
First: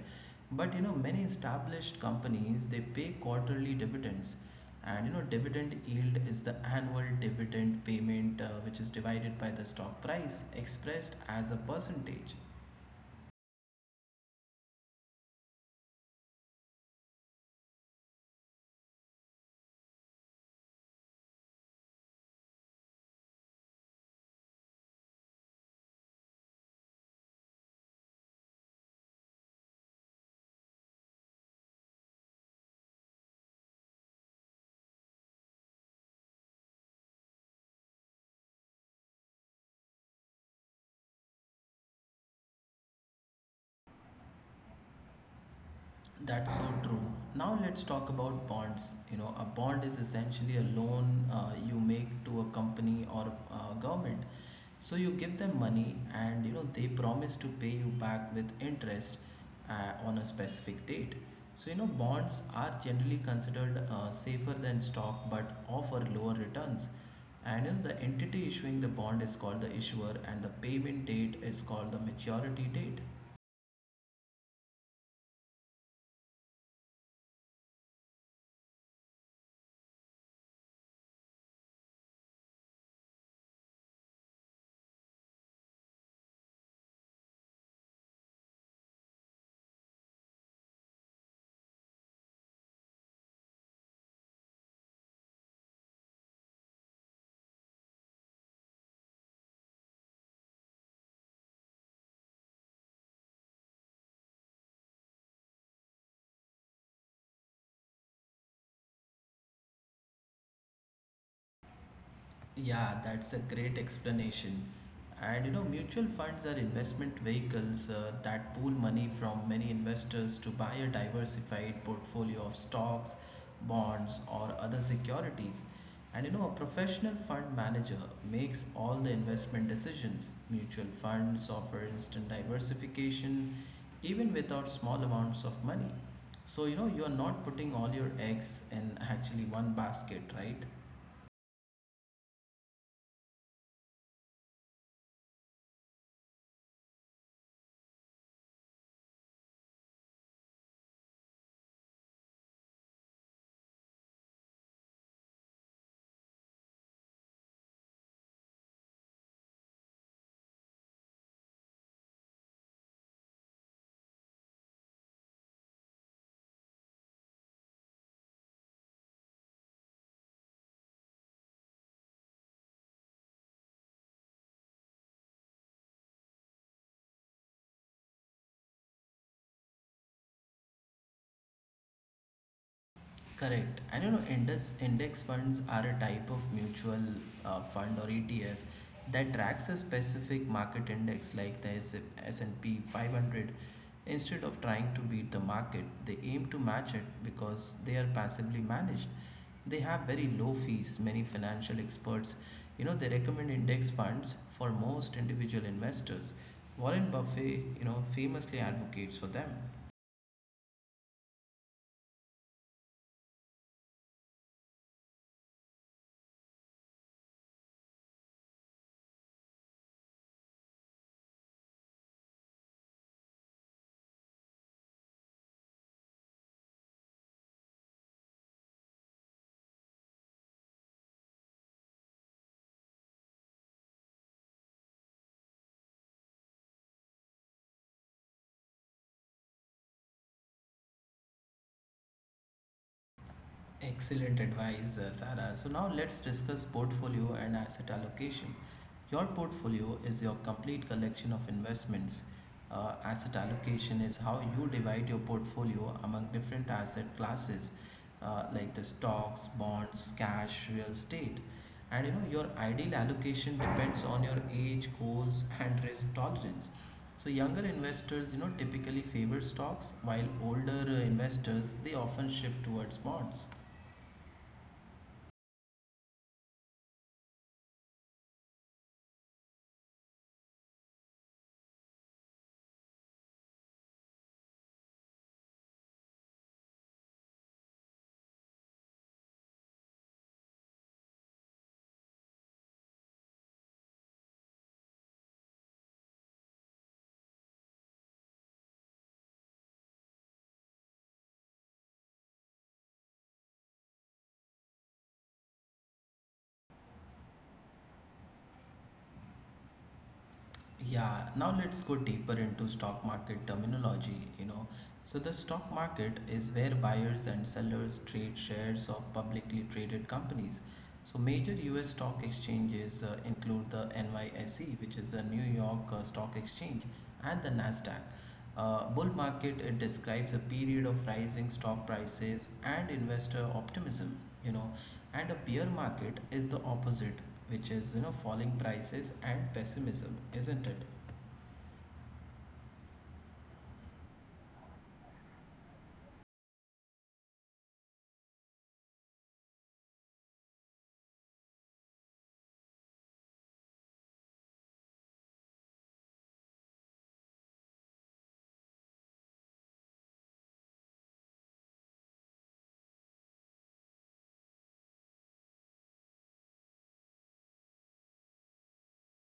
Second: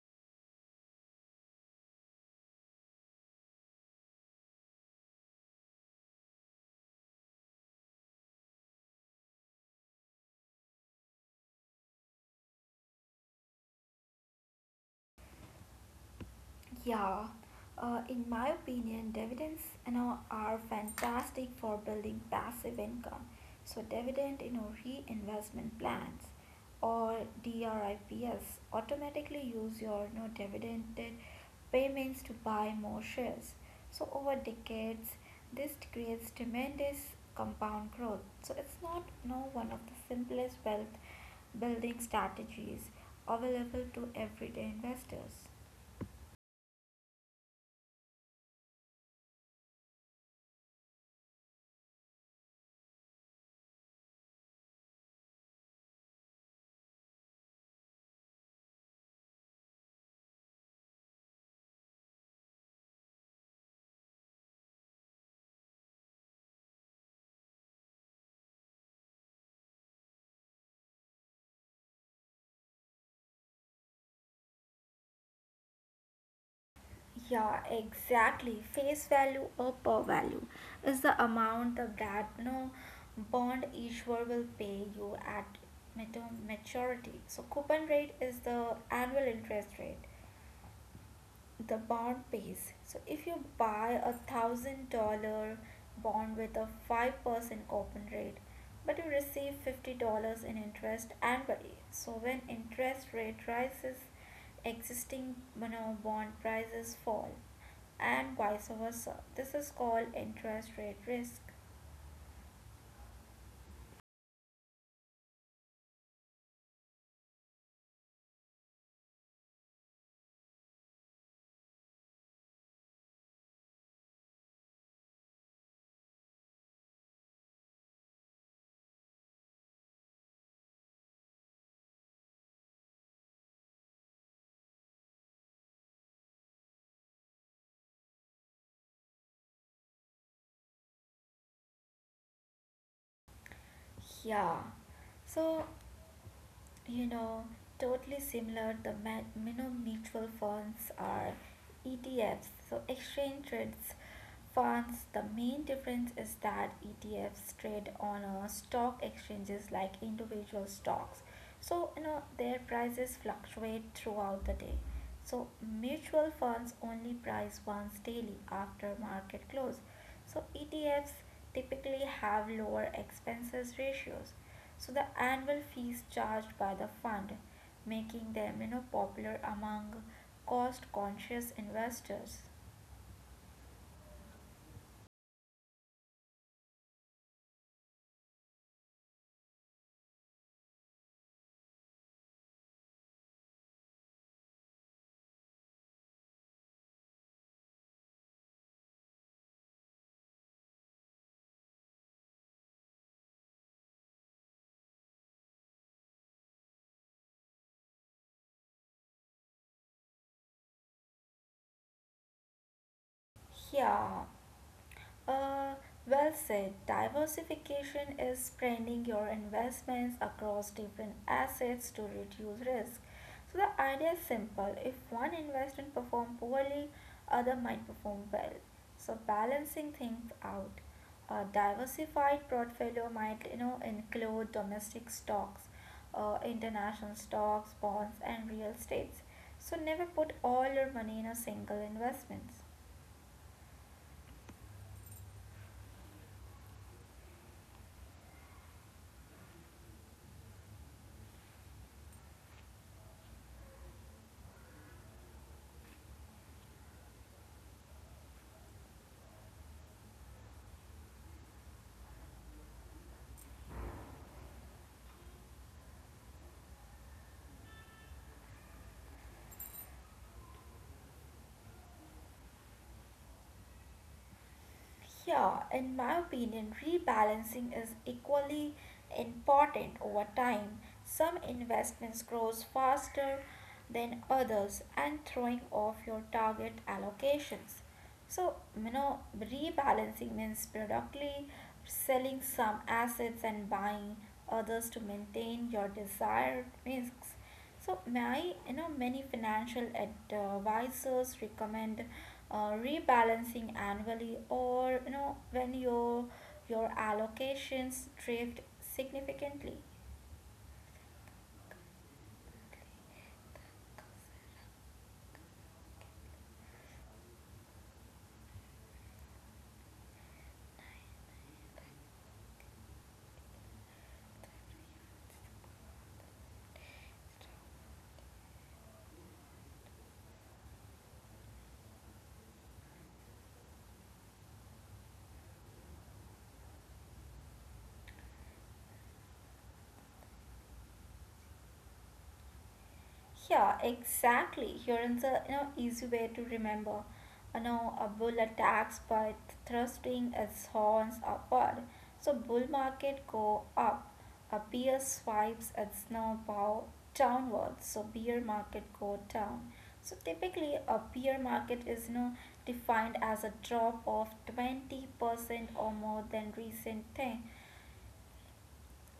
Speaker 1: But you know, many established companies they pay quarterly dividends. And you know, dividend yield is the annual dividend payment uh, which is divided by the stock price, expressed as a percentage.
Speaker 2: Yeah, uh, in my opinion, dividends you know are fantastic for building passive income. So dividend you know reinvestment plans or DRIPS automatically use your you know dividended payments to buy more shares. So over decades, this creates tremendous compound growth. So it's not you know, one of the simplest wealth building strategies available to everyday investors.
Speaker 1: That's so true. Now let's talk about bonds. You know, a bond is essentially a loan uh, you make to a company or uh, government. So you give them money, and you know they promise to pay you back with interest uh, on a specific date. So you know bonds are generally considered uh, safer than stock, but offer lower returns. And you know, the entity issuing the bond is called the issuer, and the payment date is called the maturity date.
Speaker 2: Yeah, exactly. Face value or per value is the amount the that no bond issuer will pay you at mat- maturity. So coupon rate is the annual interest rate the bond pays. So if you buy a thousand dollar bond with a five percent coupon rate, but you receive fifty dollars in interest annually. So when interest rate rises, existing, you know, bond prices fall, and vice versa. This is called interest rate risk.
Speaker 1: Yeah, that's a great explanation. And you know, mutual funds are investment vehicles uh, that pool money from many investors to buy a diversified portfolio of stocks, bonds, or other securities. And you know, a professional fund manager makes all the investment decisions. Mutual funds offer instant diversification even without small amounts of money. So, you know, you are not putting all your eggs in actually one basket, right?
Speaker 2: Yeah. So you know totally similar, the ma- you know mutual funds are E T Fs, so exchange trades funds. The main difference is that E T Fs trade on uh, stock exchanges like individual stocks. So you know their prices fluctuate throughout the day. So mutual funds only price once daily after market close. So etfs typically have lower expenses ratios, so the annual fees charged by the fund, making them you know popular among cost conscious investors.
Speaker 1: Correct. And you know, index index funds are a type of mutual uh, fund or E T F that tracks a specific market index like the S and P five hundred. Instead of trying to beat the market, they aim to match it. Because they are passively managed, they have very low fees. Many financial experts, you know, they recommend index funds for most individual investors. Warren Buffett, you know, famously advocates for them.
Speaker 2: Yeah, Uh, well said. Diversification is spreading your investments across different assets to reduce risk. So the idea is simple. If one investment perform poorly, other might perform well. So balancing things out. A diversified portfolio might you know include domestic stocks, uh, international stocks, bonds, and real estates. So never put all your money in a single investment.
Speaker 1: Excellent advice, uh, Sarah. So now let's discuss portfolio and asset allocation. Your portfolio is your complete collection of investments. Uh, asset allocation is how you divide your portfolio among different asset classes uh, like the stocks, bonds, cash, real estate. And you know your ideal allocation depends on your age, goals, and risk tolerance. So younger investors, you know, typically favor stocks, while older uh, investors they often shift towards bonds.
Speaker 2: Yeah, in my opinion, rebalancing is equally important over time. Some investments grows faster than others and throwing off your target allocations. So, you know, rebalancing means productively selling some assets and buying others to maintain your desired risks. So, my, you know, many financial advisors recommend uh, rebalancing annually or you know when your your allocations drift significantly.
Speaker 1: Yeah, now let's go deeper into stock market terminology, you know. So the stock market is where buyers and sellers trade shares of publicly traded companies. So major U S stock exchanges uh, include the N Y S E, which is the New York uh, Stock Exchange, and the Nasdaq. Uh, bull market it describes a period of rising stock prices and investor optimism, you know and a bear market is the opposite, which is you know falling prices and pessimism, isn't it?
Speaker 2: Yeah, exactly. Here is a you know easy way to remember. You know, a bull attacks by thrusting its horns upward. So bull market go up. A bear swipes its snow bow downwards. So bear market go down. So typically, a bear market is you know defined as a drop of twenty percent or more than recent.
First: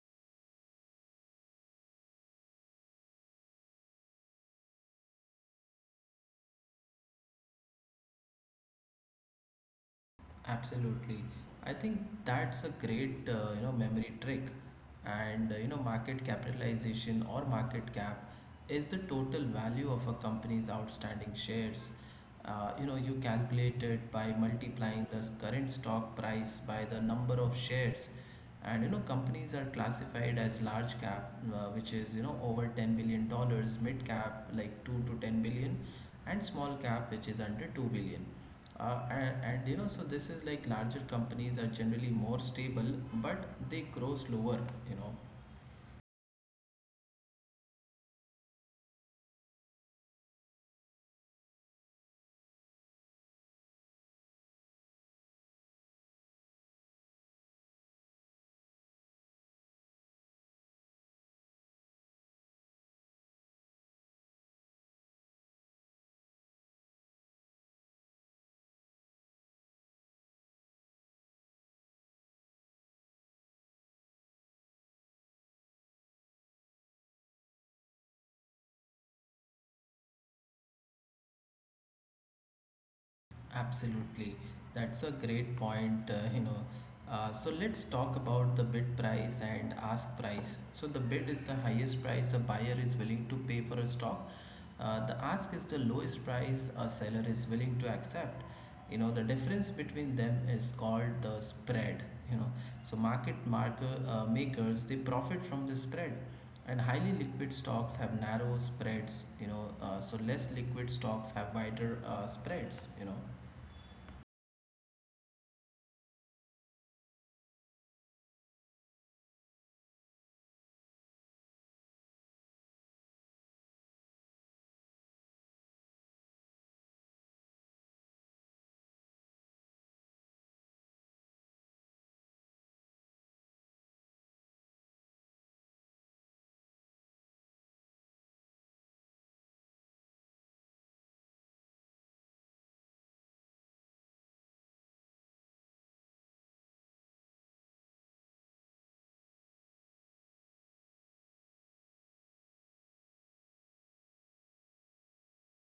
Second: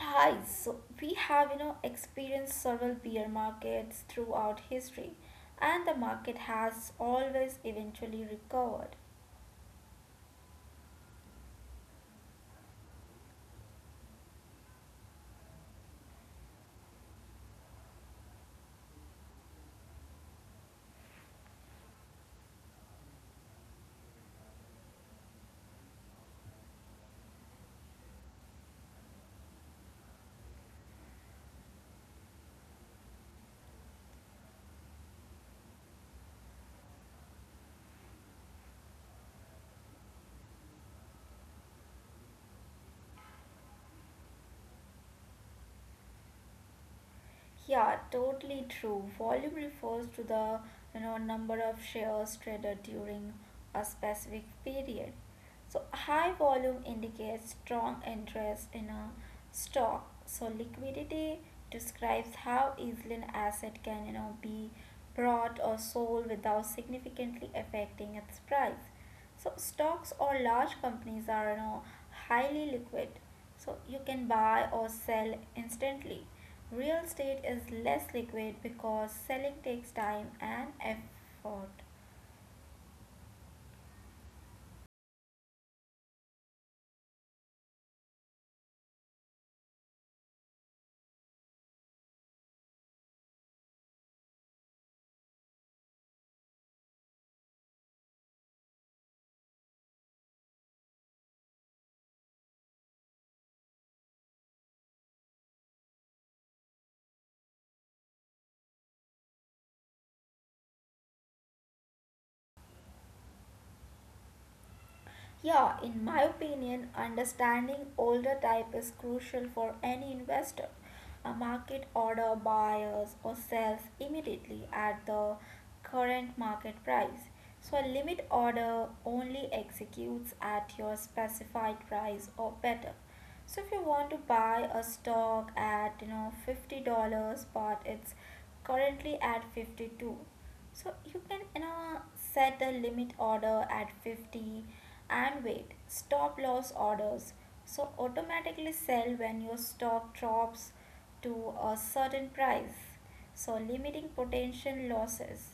Speaker 2: Hi, so we have, you know, experienced several bear markets throughout history, and the market has always eventually recovered.
Speaker 1: Absolutely. I think that's a great uh, you know memory trick. And uh, you know market capitalization, or market cap, is the total value of a company's outstanding shares. Uh, you know you calculate it by multiplying the current stock price by the number of shares. And you know companies are classified as large cap, uh, which is you know over ten billion dollars, mid cap like two to ten billion, and small cap, which is under two billion. Uh, and, and you know so this is like larger companies are generally more stable, but they grow slower, you know
Speaker 2: Yeah, totally true. Volume refers to the you know number of shares traded during a specific period. So high volume indicates strong interest in a stock. So liquidity describes how easily an asset can you know be bought or sold without significantly affecting its price. So stocks or large companies are you know highly liquid, so you can buy or sell instantly. Real estate is less liquid because selling takes time and effort.
Speaker 1: Absolutely. That's a great point, uh, you know. Uh, so let's talk about the bid price and ask price. So the bid is the highest price a buyer is willing to pay for a stock. Uh, the ask is the lowest price a seller is willing to accept. You know, the difference between them is called the spread, you know. So market marker uh, makers they profit from the spread. And highly liquid stocks have narrow spreads, you know, uh, so less liquid stocks have wider uh, spreads, you know.
Speaker 2: Yeah, in my opinion, understanding older type is crucial for any investor. A market order buys or sells immediately at the current market price. So a limit order only executes at your specified price or better. So if you want to buy a stock at you know fifty dollars but it's currently at fifty two, so you can you know, set the limit order at fifty and wait stop loss orders. So automatically sell when your stock drops to a certain price. So limiting potential losses.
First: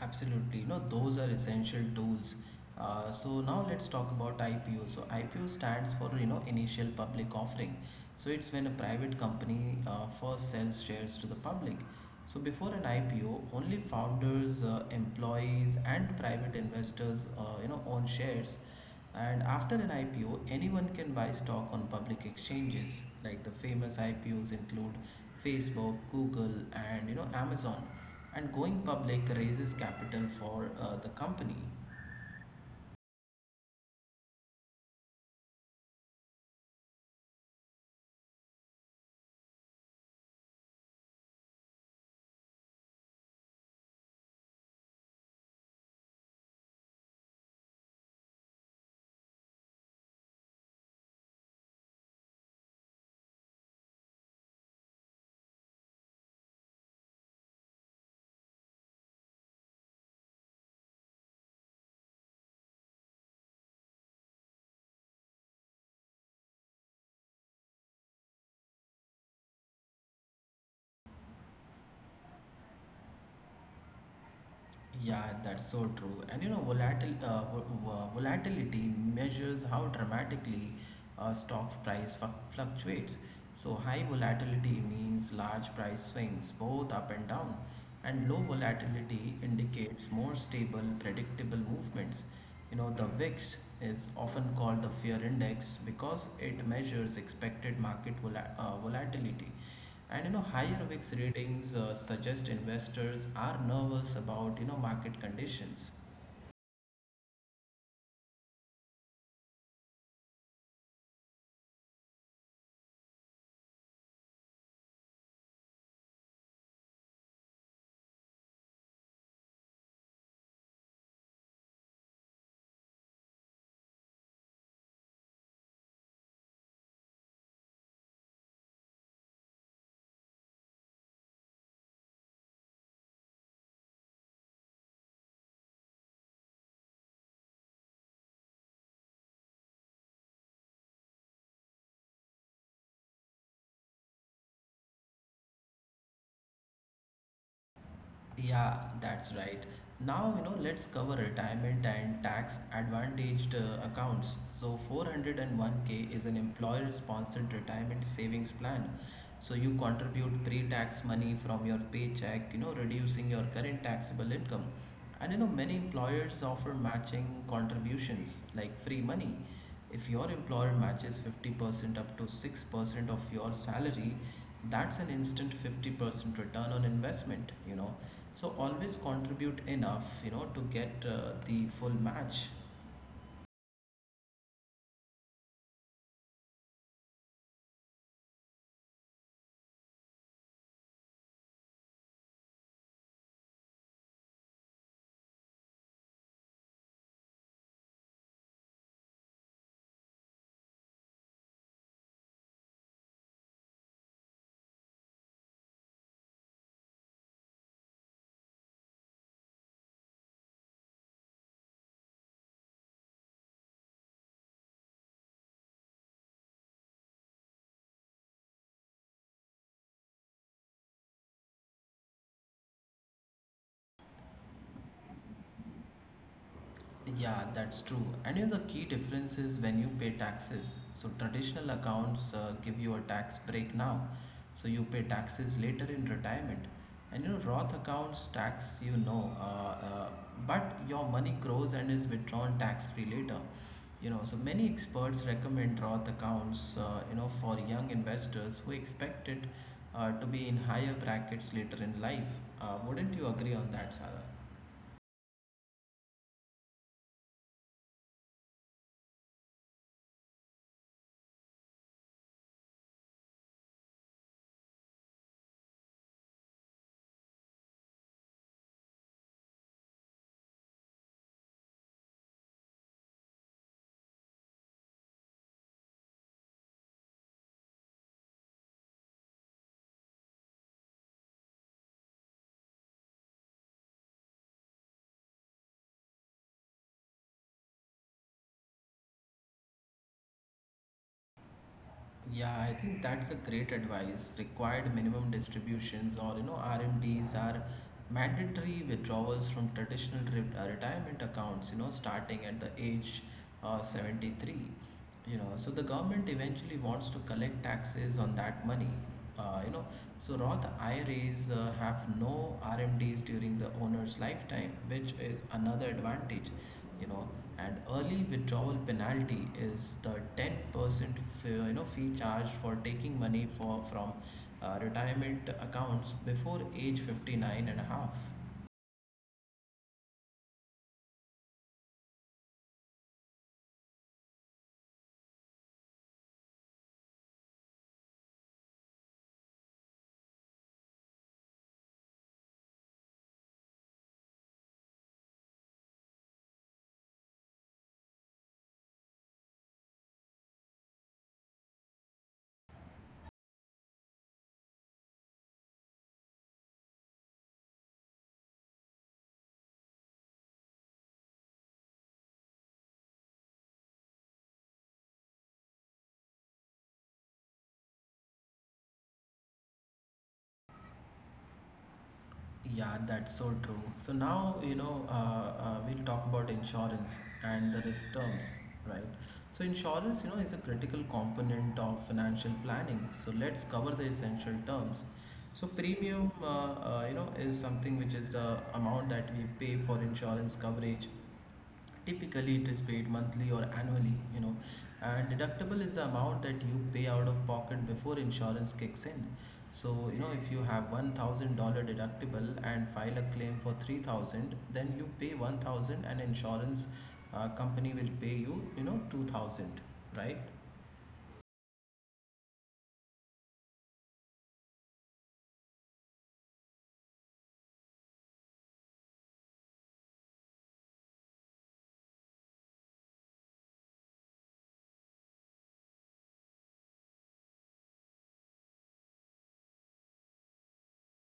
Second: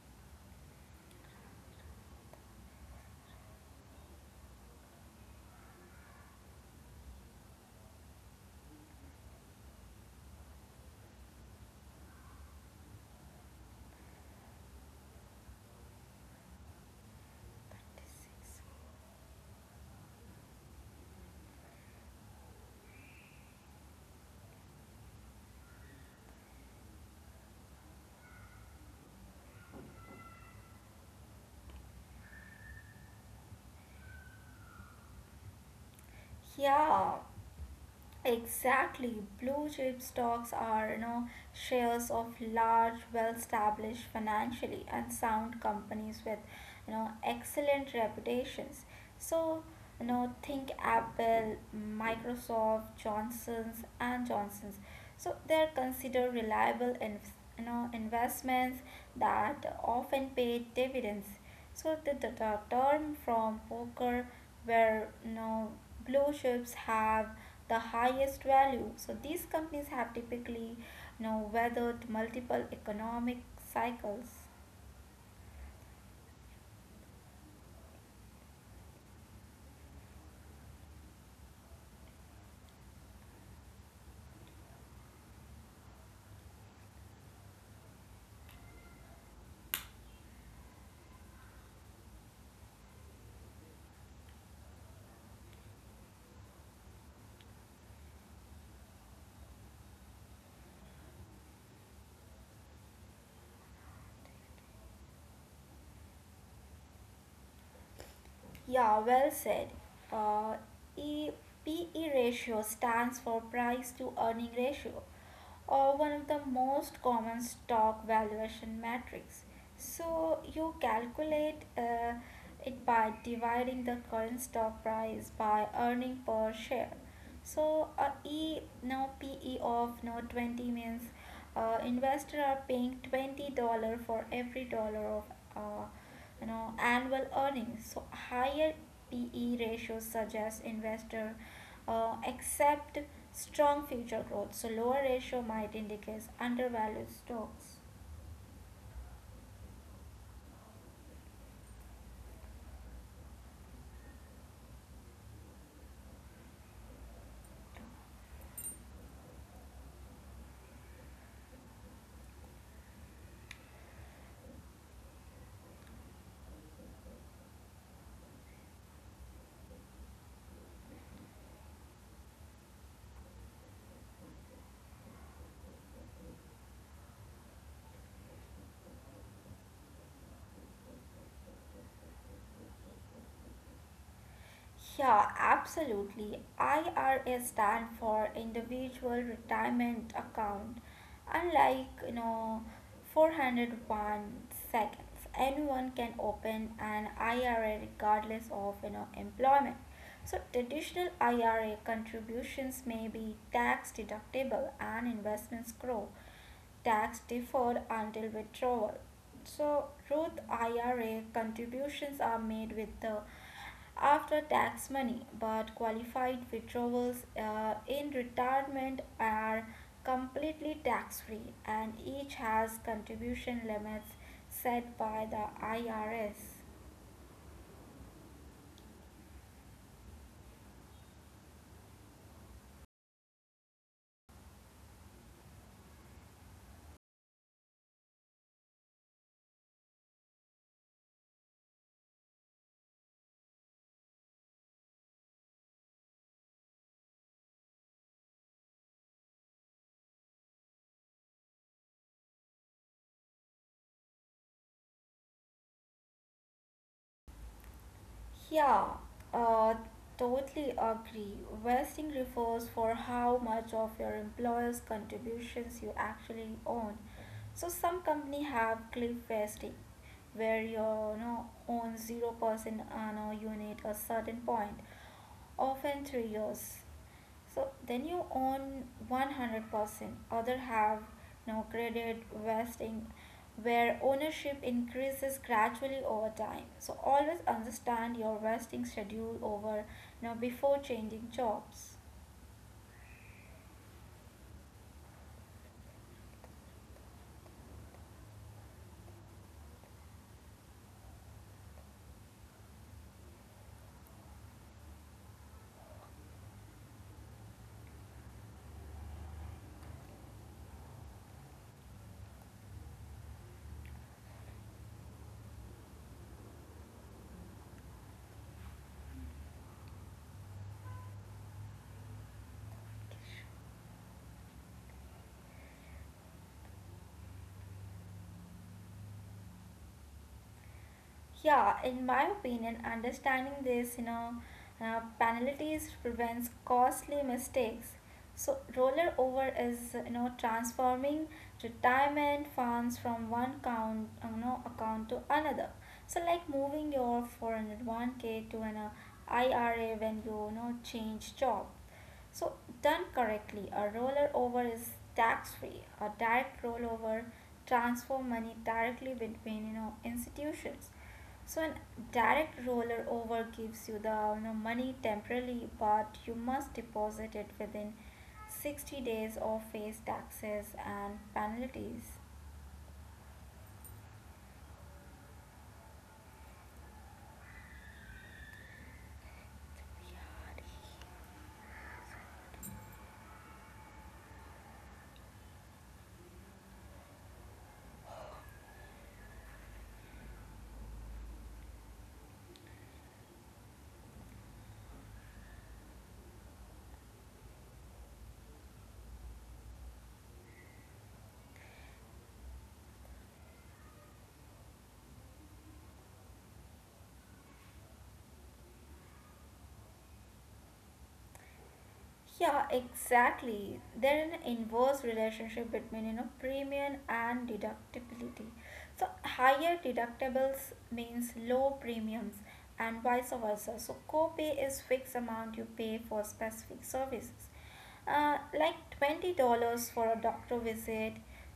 Speaker 1: Absolutely. No, those are essential tools. Uh, so now let's talk about I P O. So I P O stands for you know initial public offering. So it's when a private company uh, first sells shares to the public. So before an I P O, only founders, uh, employees, and private investors uh, you know own shares. And after an I P O, anyone can buy stock on public exchanges. Like the famous I P Os include Facebook, Google, and you know Amazon. And going public raises capital for uh, the company.
Speaker 2: Yeah, exactly. Blue chip stocks are, you know, shares of large, well-established, financially and sound companies with, you know, excellent reputations. So, you know, think Apple, Microsoft, Johnson's and Johnson's. So they're considered reliable in, you know, investments that often pay dividends. So the, the, the term from poker where you know, blue chips have the highest value. So these companies have typically you know, weathered multiple economic cycles.
Speaker 1: Yeah, that's so true. And you know, volatil uh, vo- vo- volatility measures how dramatically uh, stocks price fu- fluctuates. So high volatility means large price swings, both up and down, and low volatility indicates more stable, predictable movements. You know, the VIX is often called the fear index because it measures expected market vola- uh, volatility. And you know, higher VIX ratings uh, suggest investors are nervous about you know market conditions.
Speaker 2: Yeah, well said. Uh, E, P e, P E ratio stands for price to earning ratio, or one of the most common stock valuation metrics. So you calculate uh, it by dividing the current stock price by earning per share. So a E now P E of now twenty means uh, investors are paying twenty dollars for every dollar of uh, you know annual earnings. So higher P E ratio suggests investor uh, except strong future growth. So lower ratio might indicate undervalued stocks.
Speaker 1: Yeah, that's right. Now you know, let's cover retirement and tax advantaged uh, accounts. So four oh one k is an employer-sponsored retirement savings plan. So you contribute pre-tax money from your paycheck, you know, reducing your current taxable income. And you know, many employers offer matching contributions like free money. If your employer matches fifty percent up to six percent of your salary, that's an instant fifty percent return on investment, you know. So always contribute enough, you know, to get uh, the full match.
Speaker 2: Yeah, absolutely. I R A stand for Individual Retirement Account. Unlike, you know, four oh one seconds, anyone can open an I R A regardless of, you know, employment. So traditional I R A contributions may be tax deductible and investments grow tax deferred until withdrawal. So, Roth I R A contributions are made with the after tax money, but qualified withdrawals uh, in retirement are completely tax free, and each has contribution limits set by the I R S.
Speaker 1: Yeah, that's true. And you know, the key difference is when you pay taxes. So, traditional accounts uh, give you a tax break now, so you pay taxes later in retirement. And you know, Roth accounts tax you know, uh, uh, but your money grows and is withdrawn tax free later. You know, so many experts recommend Roth accounts, uh, you know, for young investors who expect it uh, to be in higher brackets later in life. Uh, wouldn't you agree on that, Sarah?
Speaker 2: Yeah, uh, totally agree. Vesting refers for how much of your employer's contributions you actually own. So some company have cliff vesting, where you, know own zero percent on a unit a certain point, often three years. So then you own one hundred percent, other have no credit vesting where ownership increases gradually over time. So always understand your vesting schedule over now before changing jobs.
Speaker 1: Yeah, I think that's a great advice. Required minimum distributions, or you know R M Ds, are mandatory withdrawals from traditional re uh, retirement accounts, you know, starting at the age uh, seventy-three. You know, so the government eventually wants to collect taxes on that money. Uh, you know, so Roth I R As uh, have no R M Ds during the owner's lifetime, which is another advantage, you know and early withdrawal penalty is the ten percent fee, you know fee charged for taking money for from uh, retirement accounts before age fifty nine and a half.
Speaker 2: Yeah, in my opinion, understanding this, you know, uh, penalties prevents costly mistakes. So roller over is, you know, transforming retirement funds from one account, you know, account to another. So like moving your four oh one k to an uh, I R A when you, you know, change job. So done correctly, a roller over is tax free. A direct rollover transfer money directly between, you know, institutions. So an direct roller over gives you the you know, money temporarily, but you must deposit it within sixty days of face taxes and penalties.
Speaker 1: Yeah, that's so true. So now, you know, uh, uh, we'll talk about insurance and the risk terms, right? So insurance, you know, is a critical component of financial planning. So let's cover the essential terms. So premium, uh, uh, you know, is something which is the amount that we pay for insurance coverage. Typically, it is paid monthly or annually, you know, and deductible is the amount that you pay out of pocket before insurance kicks in. So, you know, if you have one thousand dollars deductible and file a claim for three thousand, then you pay one thousand and insurance uh, company will pay you, you know, two thousand, right?
Speaker 2: Yeah, exactly. There is an inverse relationship between you know premium and deductibility. So higher deductibles means low premiums and vice versa. So copay is fixed amount you pay for specific services. Uh, like twenty dollars for a doctor visit,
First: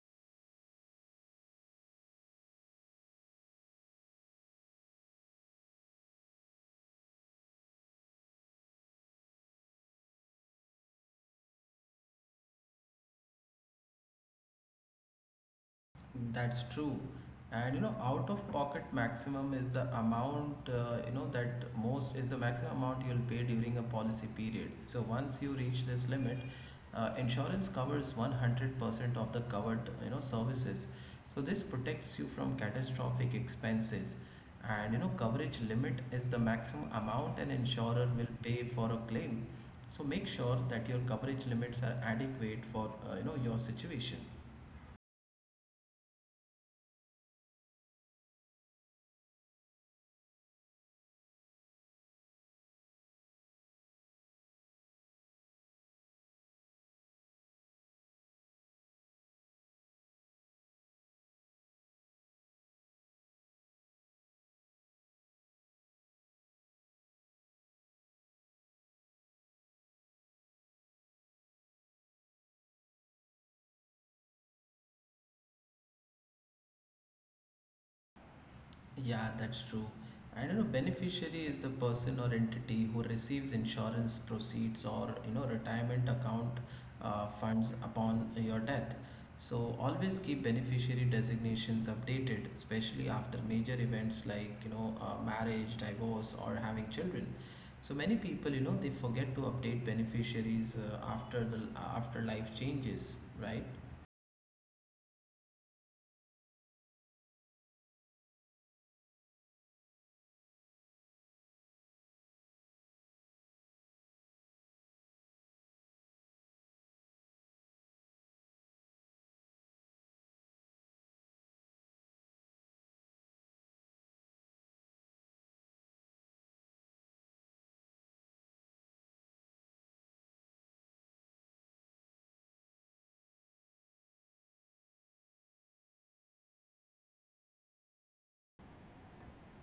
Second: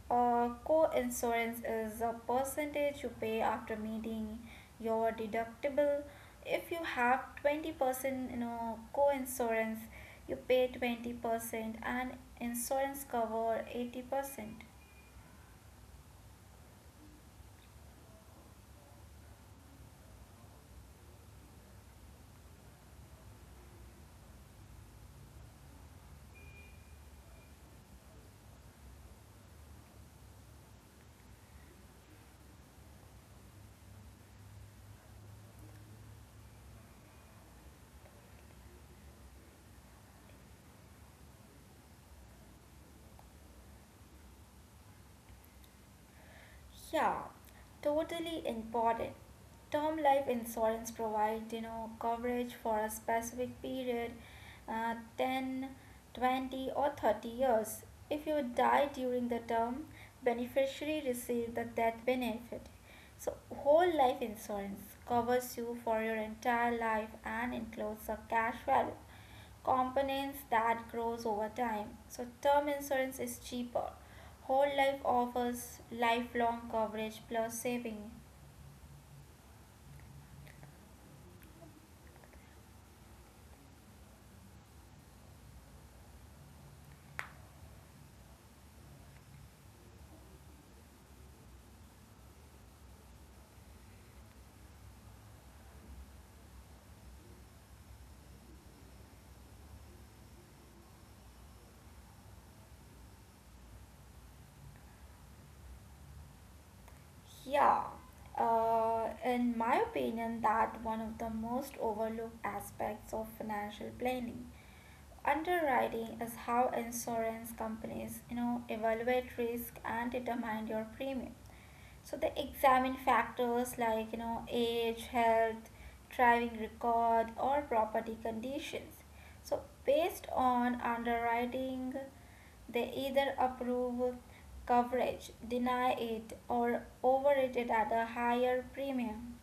Speaker 2: or co-insurance is a percentage you pay after meeting your deductible. If you have twenty percent you know co-insurance, you pay twenty percent and insurance cover eighty percent.
Speaker 1: That's true. And you know, out of pocket maximum is the amount, uh, you know, that most is the maximum amount you'll pay during a policy period. So once you reach this limit, uh, insurance covers one hundred percent of the covered, you know, services. So this protects you from catastrophic expenses. And you know, coverage limit is the maximum amount an insurer will pay for a claim. So make sure that your coverage limits are adequate for, uh, you know, your situation.
Speaker 2: Yeah, totally important. Term life insurance provides, you know, coverage for a specific period, uh, ten, twenty or thirty years. If you die during the term, beneficiary receive the death benefit. So, whole life insurance covers you for your entire life and includes a cash value components that grows over time. So term insurance is cheaper. Whole life offers lifelong coverage plus saving.
Speaker 1: Yeah, that's true. I do know, beneficiary is the person or entity who receives insurance proceeds or you know retirement account uh, funds upon your death. So always keep beneficiary designations updated, especially after major events like you know uh, marriage, divorce, or having children. So many people, you know, they forget to update beneficiaries uh, after the after life changes, right?
Speaker 2: Yeah. Uh, in my opinion, that one of the most overlooked aspects of financial planning. Underwriting is how insurance companies, you know, evaluate risk and determine your premium. So they examine factors like you know age, health, driving record, or property conditions. So based on underwriting, they either approve coverage, deny it, or overrate it at a higher premium.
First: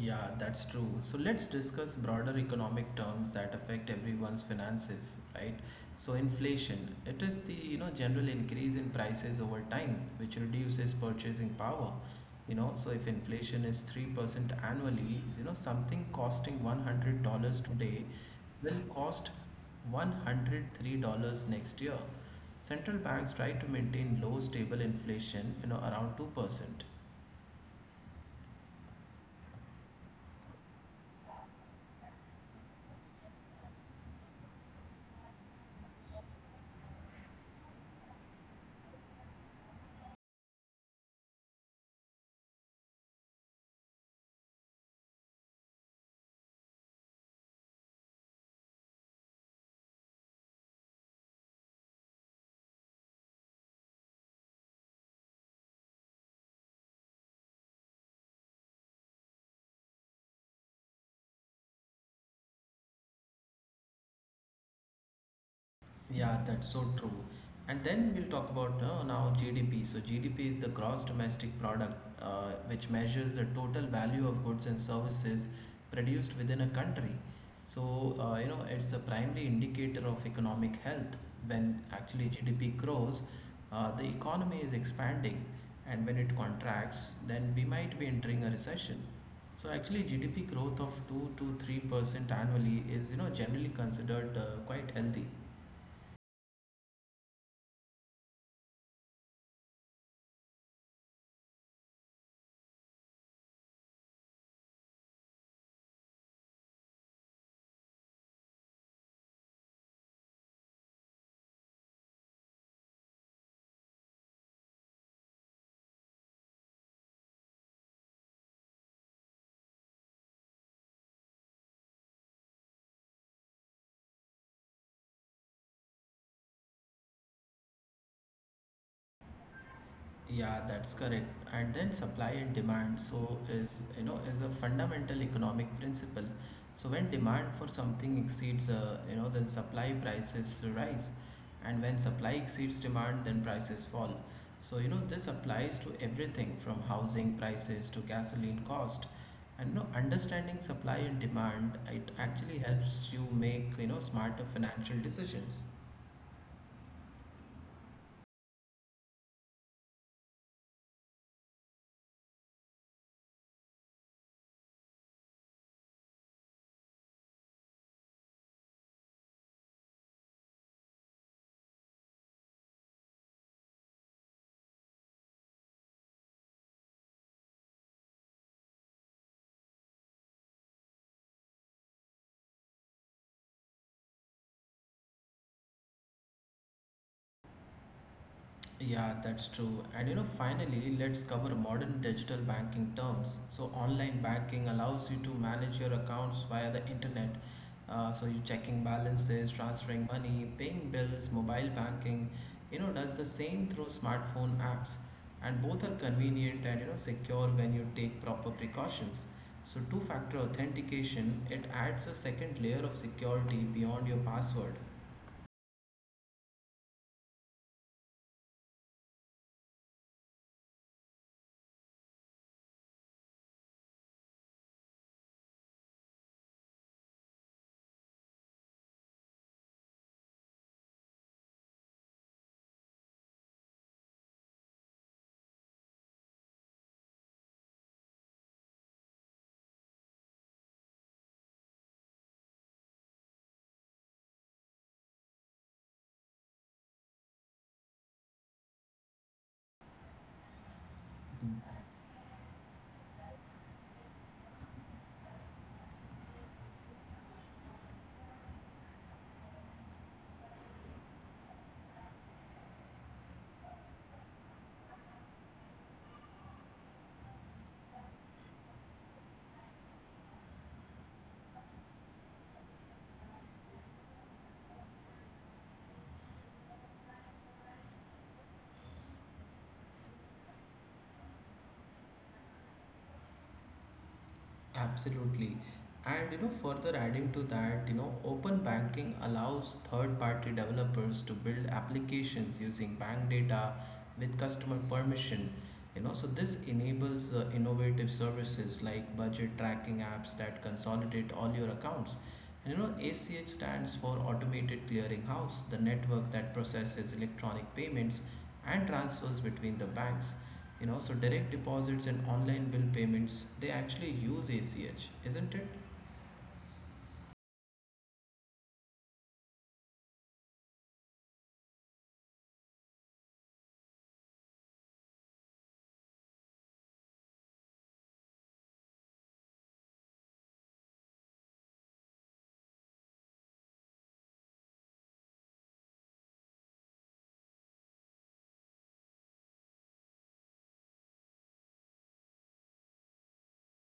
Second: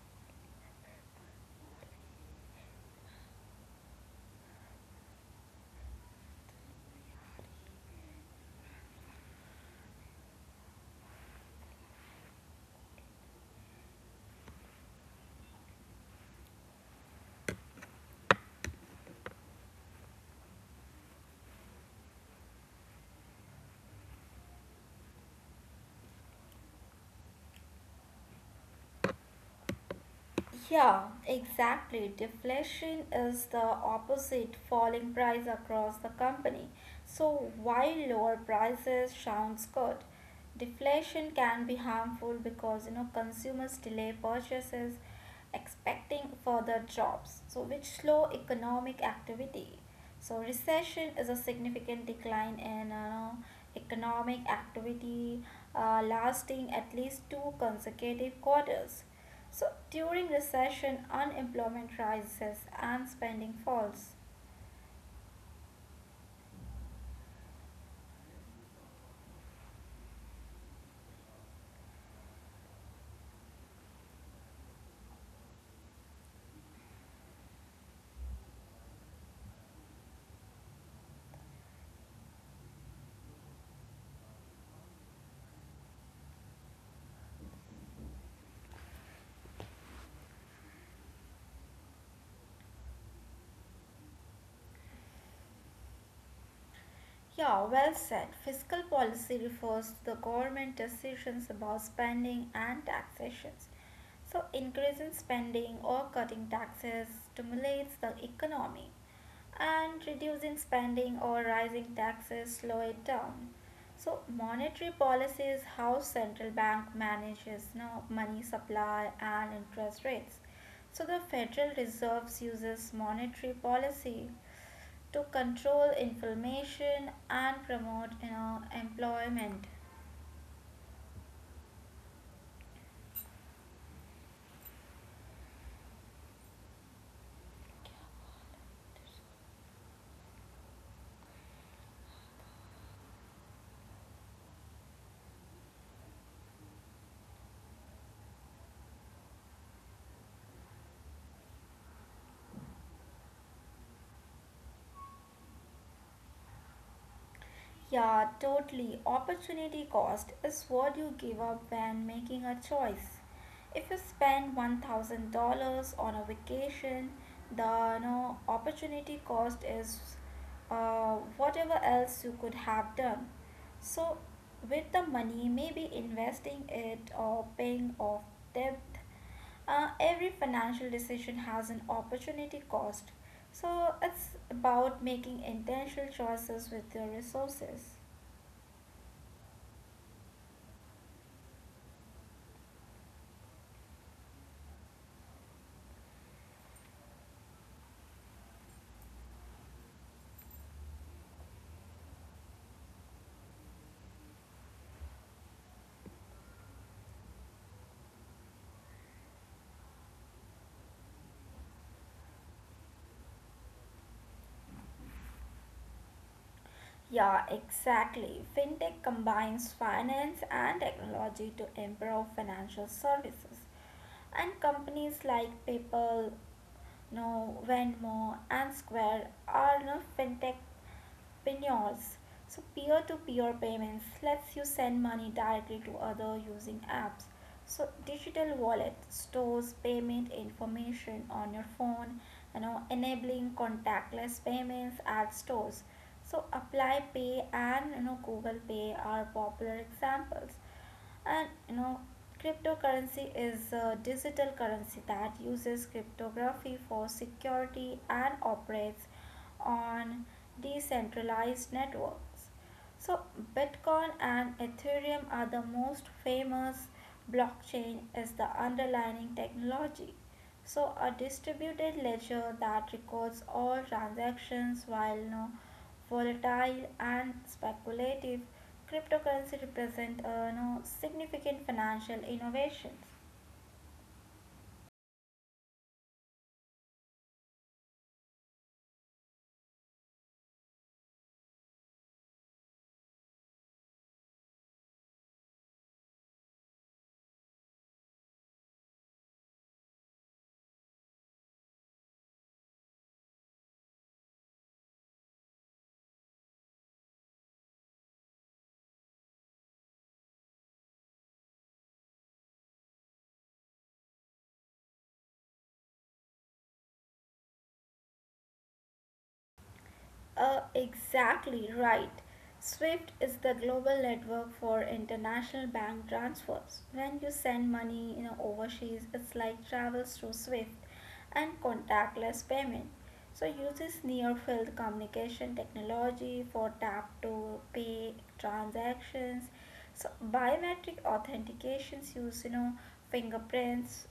Speaker 1: Yeah, that's true. So let's discuss broader economic terms that affect everyone's finances, right? So inflation, it is the, you know, general increase in prices over time, which reduces purchasing power. You know, so if inflation is three percent annually, you know, something costing one hundred dollars today will cost one hundred three dollars next year. Central banks try to maintain low stable inflation, you know, around two percent.
Speaker 2: Yeah, exactly. Deflation is the opposite falling price across the company. So while lower prices sounds good, deflation can be harmful because you know consumers delay purchases expecting further jobs, so which slow economic activity. So recession is a significant decline in uh, economic activity uh, lasting at least two consecutive quarters. So during recession, unemployment rises and spending falls.
Speaker 1: Yeah, that's so true. And then we'll talk about uh, now G D P. So G D P is the gross domestic product, uh, which measures the total value of goods and services produced within a country. So uh, you know it's a primary indicator of economic health. When actually G D P grows, uh, the economy is expanding, and when it contracts, then we might be entering a recession. So actually, G D P growth of two to three percent annually is you know generally considered uh, quite healthy.
Speaker 2: Yeah, well said. Fiscal policy refers to the government decisions about spending and taxations. So increasing spending or cutting taxes stimulates the economy, and reducing spending or rising taxes slow it down. So monetary policy is how central bank manages now money supply and interest rates. So the Federal Reserve uses monetary policy to control inflation and promote you know, employment.
Speaker 1: Yeah, that's correct. And then supply and demand so is you know is a fundamental economic principle. So when demand for something exceeds uh, you know then supply prices rise and when supply exceeds demand then prices fall. So you know this applies to everything from housing prices to gasoline cost. And you know understanding supply and demand it actually helps you make you know smarter financial decisions.
Speaker 2: Yeah, totally. Opportunity cost is what you give up when making a choice. If you spend one thousand dollars on a vacation, the no opportunity cost is uh, whatever else you could have done. So, with the money, maybe investing it or paying off debt, uh, every financial decision has an opportunity cost. So it's about making intentional choices with your resources.
Speaker 1: Yeah, that's true. And you know, finally, let's cover modern digital banking terms. So, online banking allows you to manage your accounts via the internet. Uh, so, you checking balances, transferring money, paying bills, mobile banking, you know, does the same through smartphone apps. And both are convenient and you know, secure when you take proper precautions. So, two factor authentication, it adds a second layer of security beyond your password.
Speaker 2: Yeah, exactly. Fintech combines finance and technology to improve financial services. And companies like PayPal, no, Venmo, and Square are no fintech Pinyos. So peer-to-peer payments lets you send money directly to other using apps. So digital wallet stores payment information on your phone, you know, enabling contactless payments at stores. So Apply Pay and you know Google Pay are popular examples. And you know cryptocurrency is a digital currency that uses cryptography for security and operates on decentralized networks. So, Bitcoin and Ethereum are the most famous blockchain as the underlying technology. So, a distributed ledger that records all transactions while no volatile and speculative cryptocurrency represent uh, no significant financial innovations.
Speaker 1: Absolutely. And you know, further adding to that, you know, open banking allows third-party developers to build applications using bank data with customer permission, you know, so this enables uh, innovative services like budget tracking apps that consolidate all your accounts. And you know ach stands for automated clearinghouse, the network that processes electronic payments and transfers between the banks. You know, so direct deposits and online bill payments they actually use ach, isn't it?
Speaker 2: Uh, exactly right. SWIFT is the global network for international bank transfers. When you send money you know, overseas, it's like travels through SWIFT and contactless payment. So uses near field communication technology for tap to pay transactions. So biometric authentications use you know fingerprints,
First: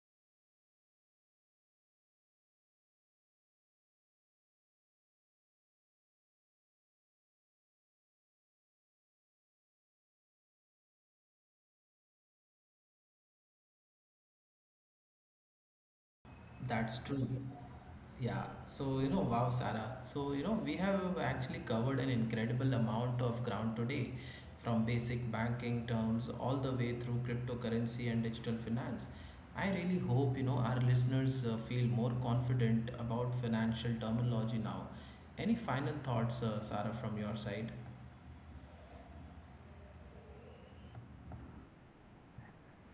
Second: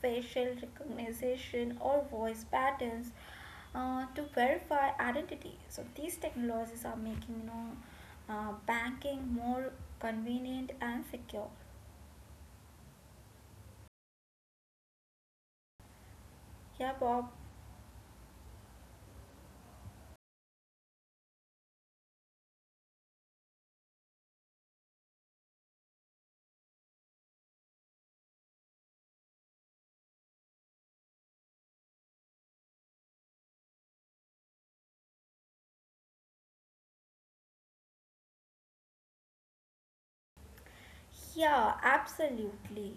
Speaker 2: facial recognition or voice patterns uh, to verify identity. So these technologies are making you know uh, banking more convenient and secure. Yeah,
Speaker 1: That's true.
Speaker 2: Bob.
Speaker 1: Yeah. So, you know, wow, Sarah. So, you know, we have actually covered an incredible amount of ground today, from basic banking terms all the way through cryptocurrency and digital finance. I really hope, you know, our listeners uh, feel more confident about financial terminology now. Any final thoughts, uh, Sarah, from your side?
Speaker 2: Yeah, absolutely.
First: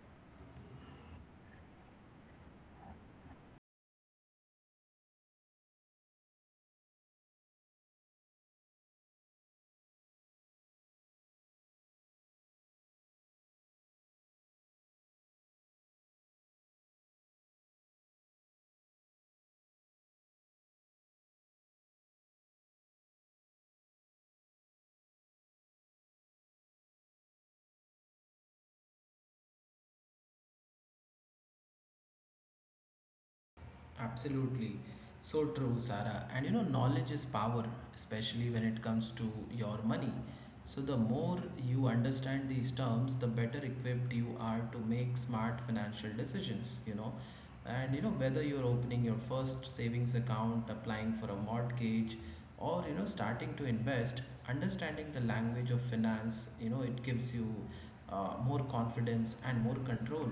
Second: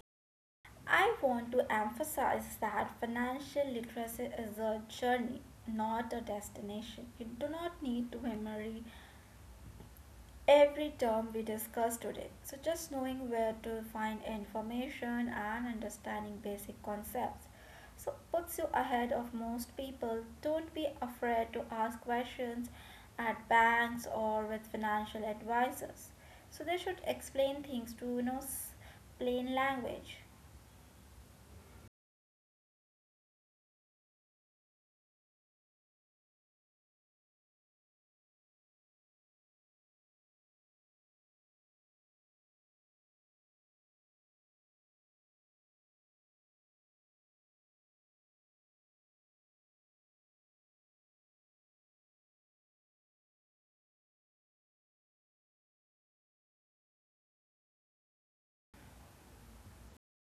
Speaker 2: I want to emphasize that financial literacy is a journey, not a destination. You do not need to memory every term we discussed today. So, just knowing where to find information and understanding basic concepts. So, puts you ahead of most people. Don't be afraid to ask questions at banks or with financial advisors. So, they should explain things to you know plain language.
Speaker 1: Absolutely. So true, Sarah. And you know, knowledge is power, especially when it comes to your money. So, the more you understand these terms, the better equipped you are to make smart financial decisions, you know. And you know, whether you're opening your first savings account, applying for a mortgage, or you know, starting to invest, understanding the language of finance, you know, it gives you uh, more confidence and more control.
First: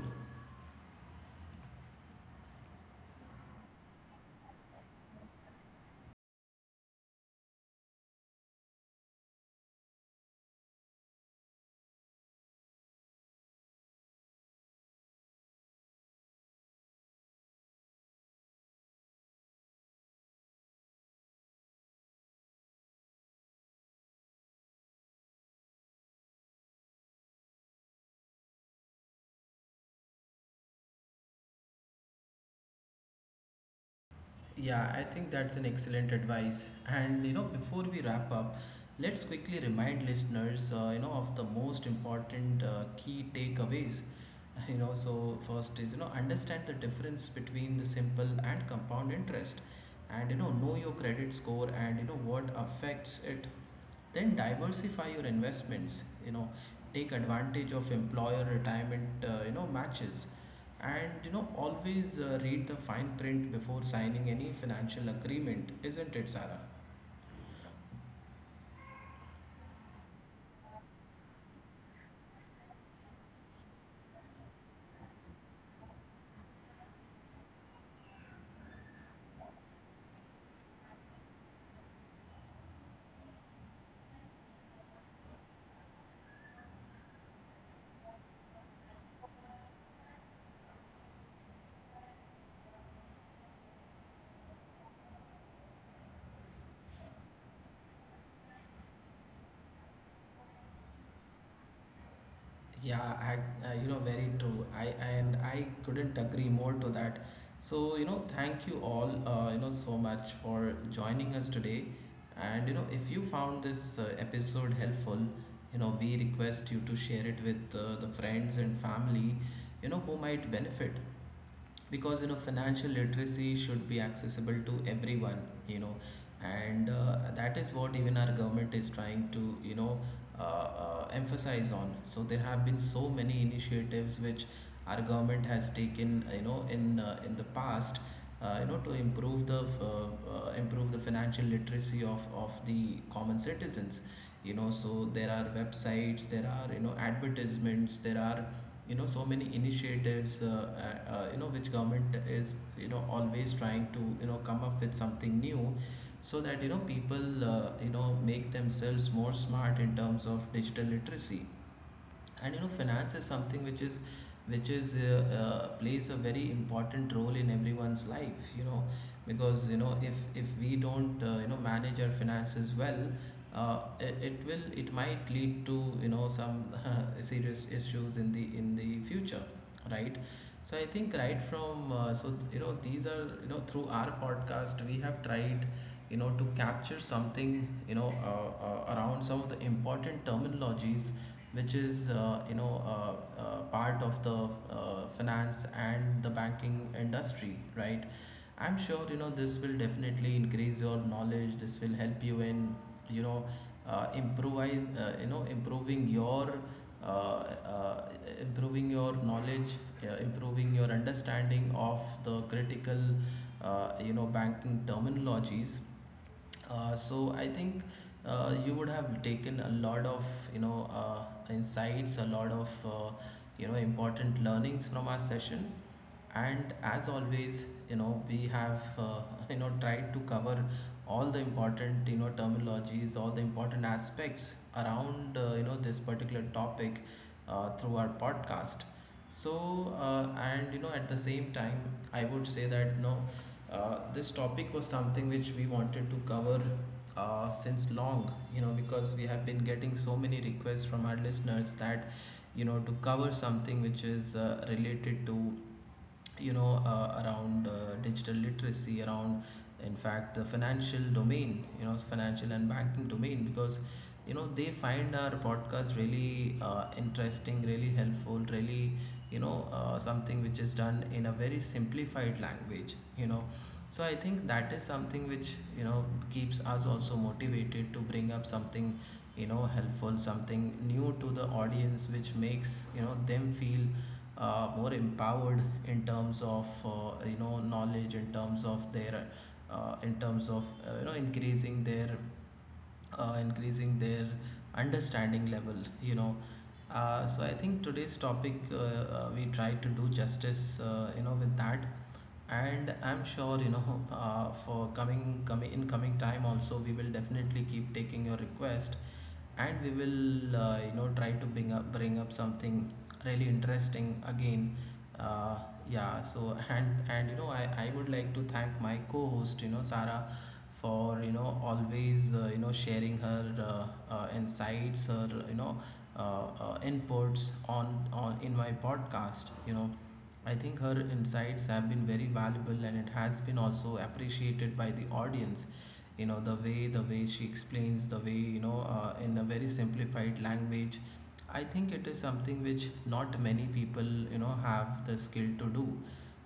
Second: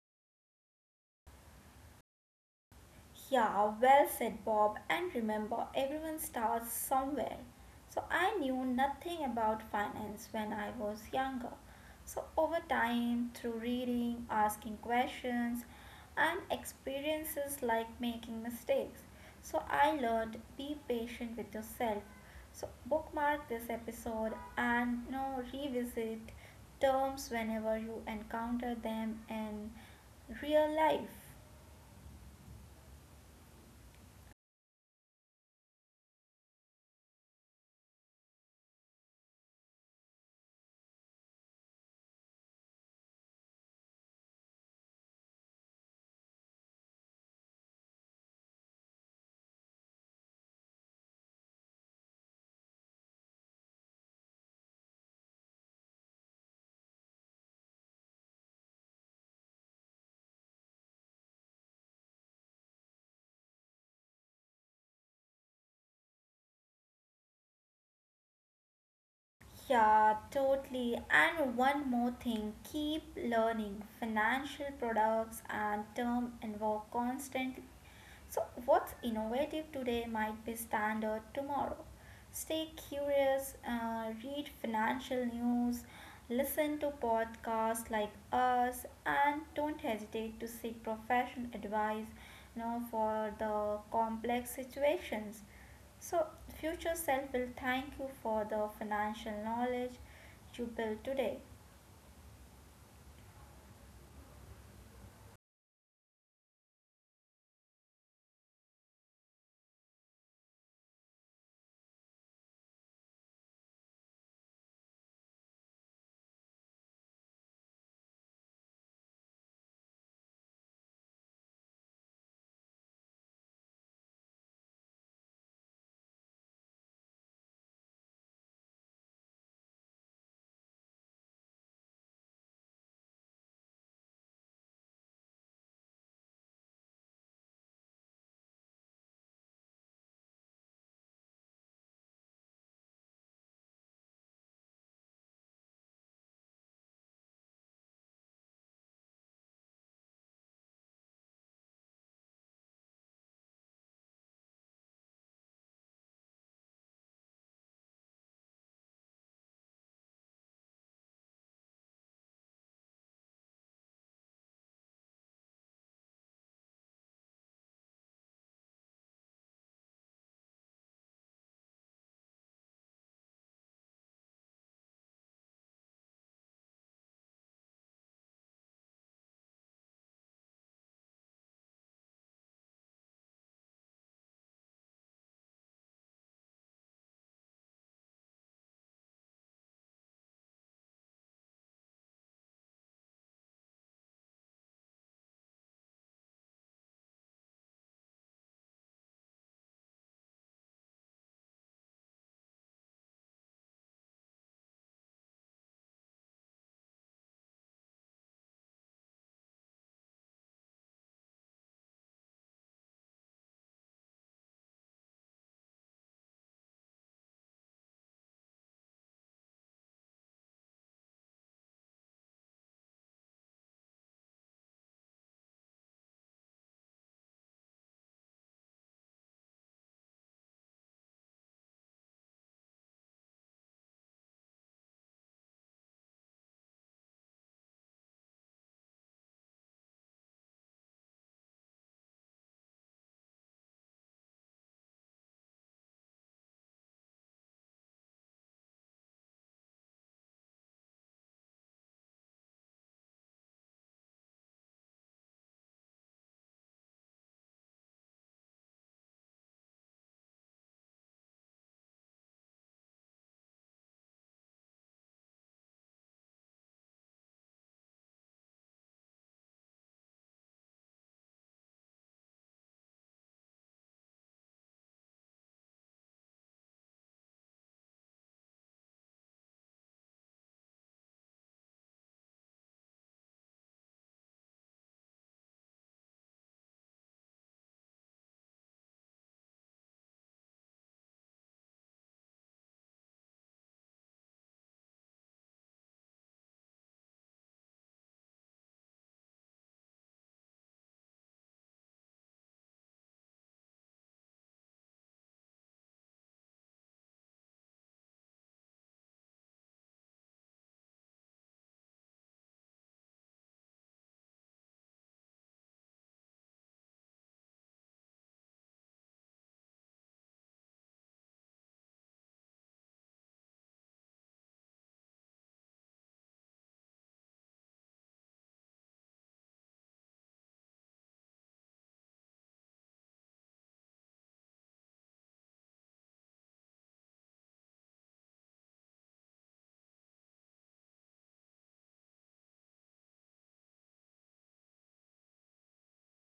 Speaker 2: Yeah, well said, Bob. And remember, everyone starts somewhere. So I knew nothing about finance when I was younger. So over time, through reading, asking questions, and experiences like making mistakes, so I learned be patient with yourself. So bookmark this episode and you know, revisit terms whenever you encounter them in real life.
Speaker 1: Yeah, I think that's an excellent advice. And you know, before we wrap up, let's quickly remind listeners, uh, you know, of the most important uh, key takeaways. (laughs) You know, so first is you know understand the difference between the simple and compound interest, and you know know your credit score and you know what affects it, then diversify your investments, you know, take advantage of employer retirement uh, you know matches and you know always uh, read the fine print before signing any financial agreement, isn't it, sarah?
Speaker 2: Yeah, totally. And one more thing keep learning. Financial products and term involve constant, so what's innovative today might be standard tomorrow. Stay curious, uh, read financial news, listen to podcasts like us, and don't hesitate to seek professional advice you know, for the complex situations. So, future self will thank you for the financial knowledge you built today.
Speaker 1: Yeah, I, uh, you know, very true. I and I couldn't agree more to that. So, you know, thank you all, uh, you know, so much for joining us today. And you know, if you found this uh, episode helpful, you know, we request you to share it with uh, the friends and family, you know, who might benefit because you know financial literacy should be accessible to everyone, you know, and uh, that is what even our government is trying to you know uh, uh, emphasize on. So there have been so many initiatives which our government has taken uh, you know in uh, in the past, uh, you know to improve the f- uh, uh, improve the financial literacy of of the common citizens, you know, so there are websites, there are you know advertisements, there are you know so many initiatives uh, uh, uh, you know which government is you know always trying to you know come up with something new so that you know people uh, you know make themselves more smart in terms of digital literacy. And you know finance is something which is which is uh, uh, plays a very important role in everyone's life, you know, because you know if if we don't uh, you know manage our finances well, uh, it, it will, it might lead to you know some (laughs) serious issues in the in the future, right? So I think right from uh, so you know these are you know through our podcast we have tried, you know, to capture something, you know, uh, uh, around some of the important terminologies which is uh, you know uh, uh, part of the uh, finance and the banking industry, right? I'm sure you know this will definitely increase your knowledge, this will help you in you know uh, improvise, uh, you know improving your uh, uh, improving your knowledge, uh, improving your understanding of the critical, uh, you know, banking terminologies. Uh, so I think uh, you would have taken a lot of you know uh, insights, a lot of uh, you know important learnings from our session. And as always you know we have uh, (laughs) you know tried to cover all the important you know terminologies, all the important aspects around uh, you know this particular topic uh, through our podcast. So uh, and you know at the same time I would say that no, uh, this topic was something which we wanted to cover uh, since long, you know, because we have been getting so many requests from our listeners that, you know, to cover something which is uh, related to, you know, uh, around uh, digital literacy, around, in fact, the financial domain, you know, financial and banking domain, because you know they find our podcast really uh, interesting, really helpful, really you know uh, something which is done in a very simplified language, you know, so I think that is something which you know keeps us also motivated to bring up something you know helpful, something new to the audience, which makes you know them feel uh, more empowered in terms of uh, you know knowledge, in terms of their uh, in terms of uh, you know increasing their uh, increasing their understanding level, you know. Uh, so I think today's topic uh, uh, we try to do justice uh, you know with that. And I'm sure you know (laughs) uh, for coming coming in coming time also we will definitely keep taking your request and we will uh, you know try to bring up bring up something really interesting again. uh, yeah, so and and you know I, I would like to thank my co-host, you know, Sarah, for you know always uh, you know sharing her uh, uh, insights, her you know uh, uh, inputs on on in my podcast, you know, I think her insights have been very valuable and it has been also appreciated by the audience. You know, the way the way she explains, the way, you know, uh, in a very simplified language. I think it is something which not many people, you know, have the skill to do.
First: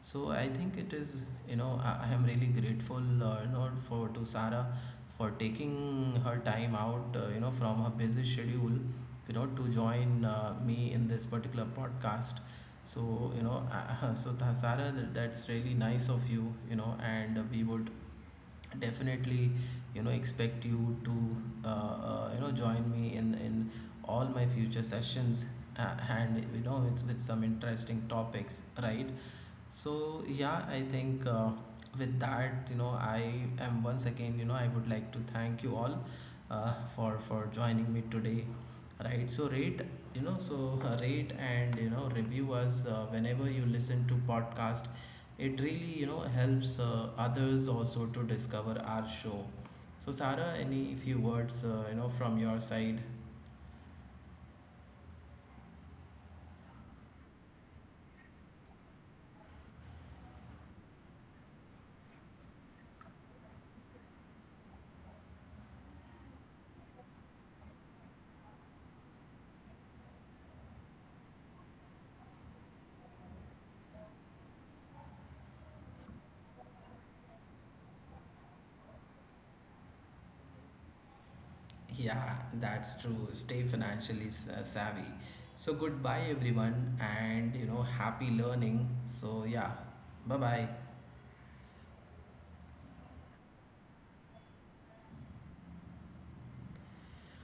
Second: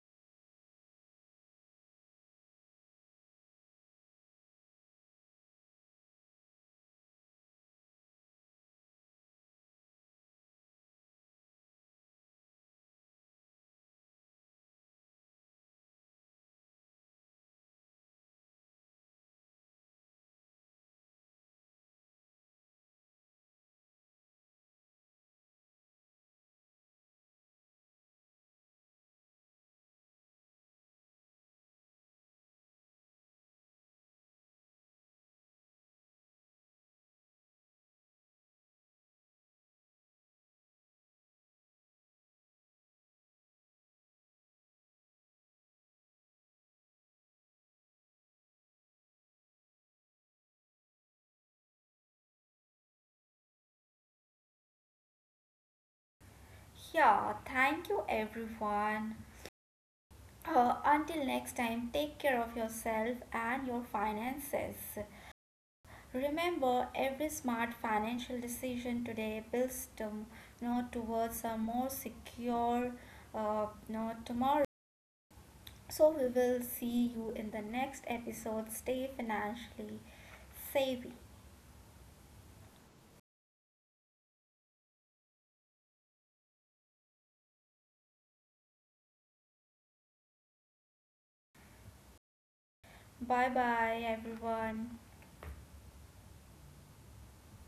Speaker 1: So I think it is, you know, I, I am really grateful, uh, you know, for to Sarah for taking her time out, uh, you know, from her busy schedule, you know, to join uh, me in this particular podcast. So, you know, uh, (laughs) so Tha- Sara, th- that's really nice of you, you know, and we would definitely, you know, expect you to, uh, uh, you know, join me in in all my future sessions, uh, and you know, it's with some interesting topics, right? So yeah, I think uh, with that, you know, I am once again, you know, I would like to thank you all uh, for for joining me today. Right. So rate, you know, so uh, rate and you know review us uh, whenever you listen to podcast. It really you know helps uh, others also to discover our show. So Sarah, any few words uh, you know from your side?
Speaker 2: Yeah, thank you everyone. Uh, until next time, take care of yourself and your finances. Remember, every smart financial decision today builds to, you know, towards a more secure uh, you know, tomorrow. So, we will see you in the next episode. Stay financially savvy.
Speaker 1: Yeah, that's true. Stay financially s- uh, savvy. So goodbye everyone and you know happy learning. So yeah. Bye bye.
Speaker 2: Bye bye, everyone.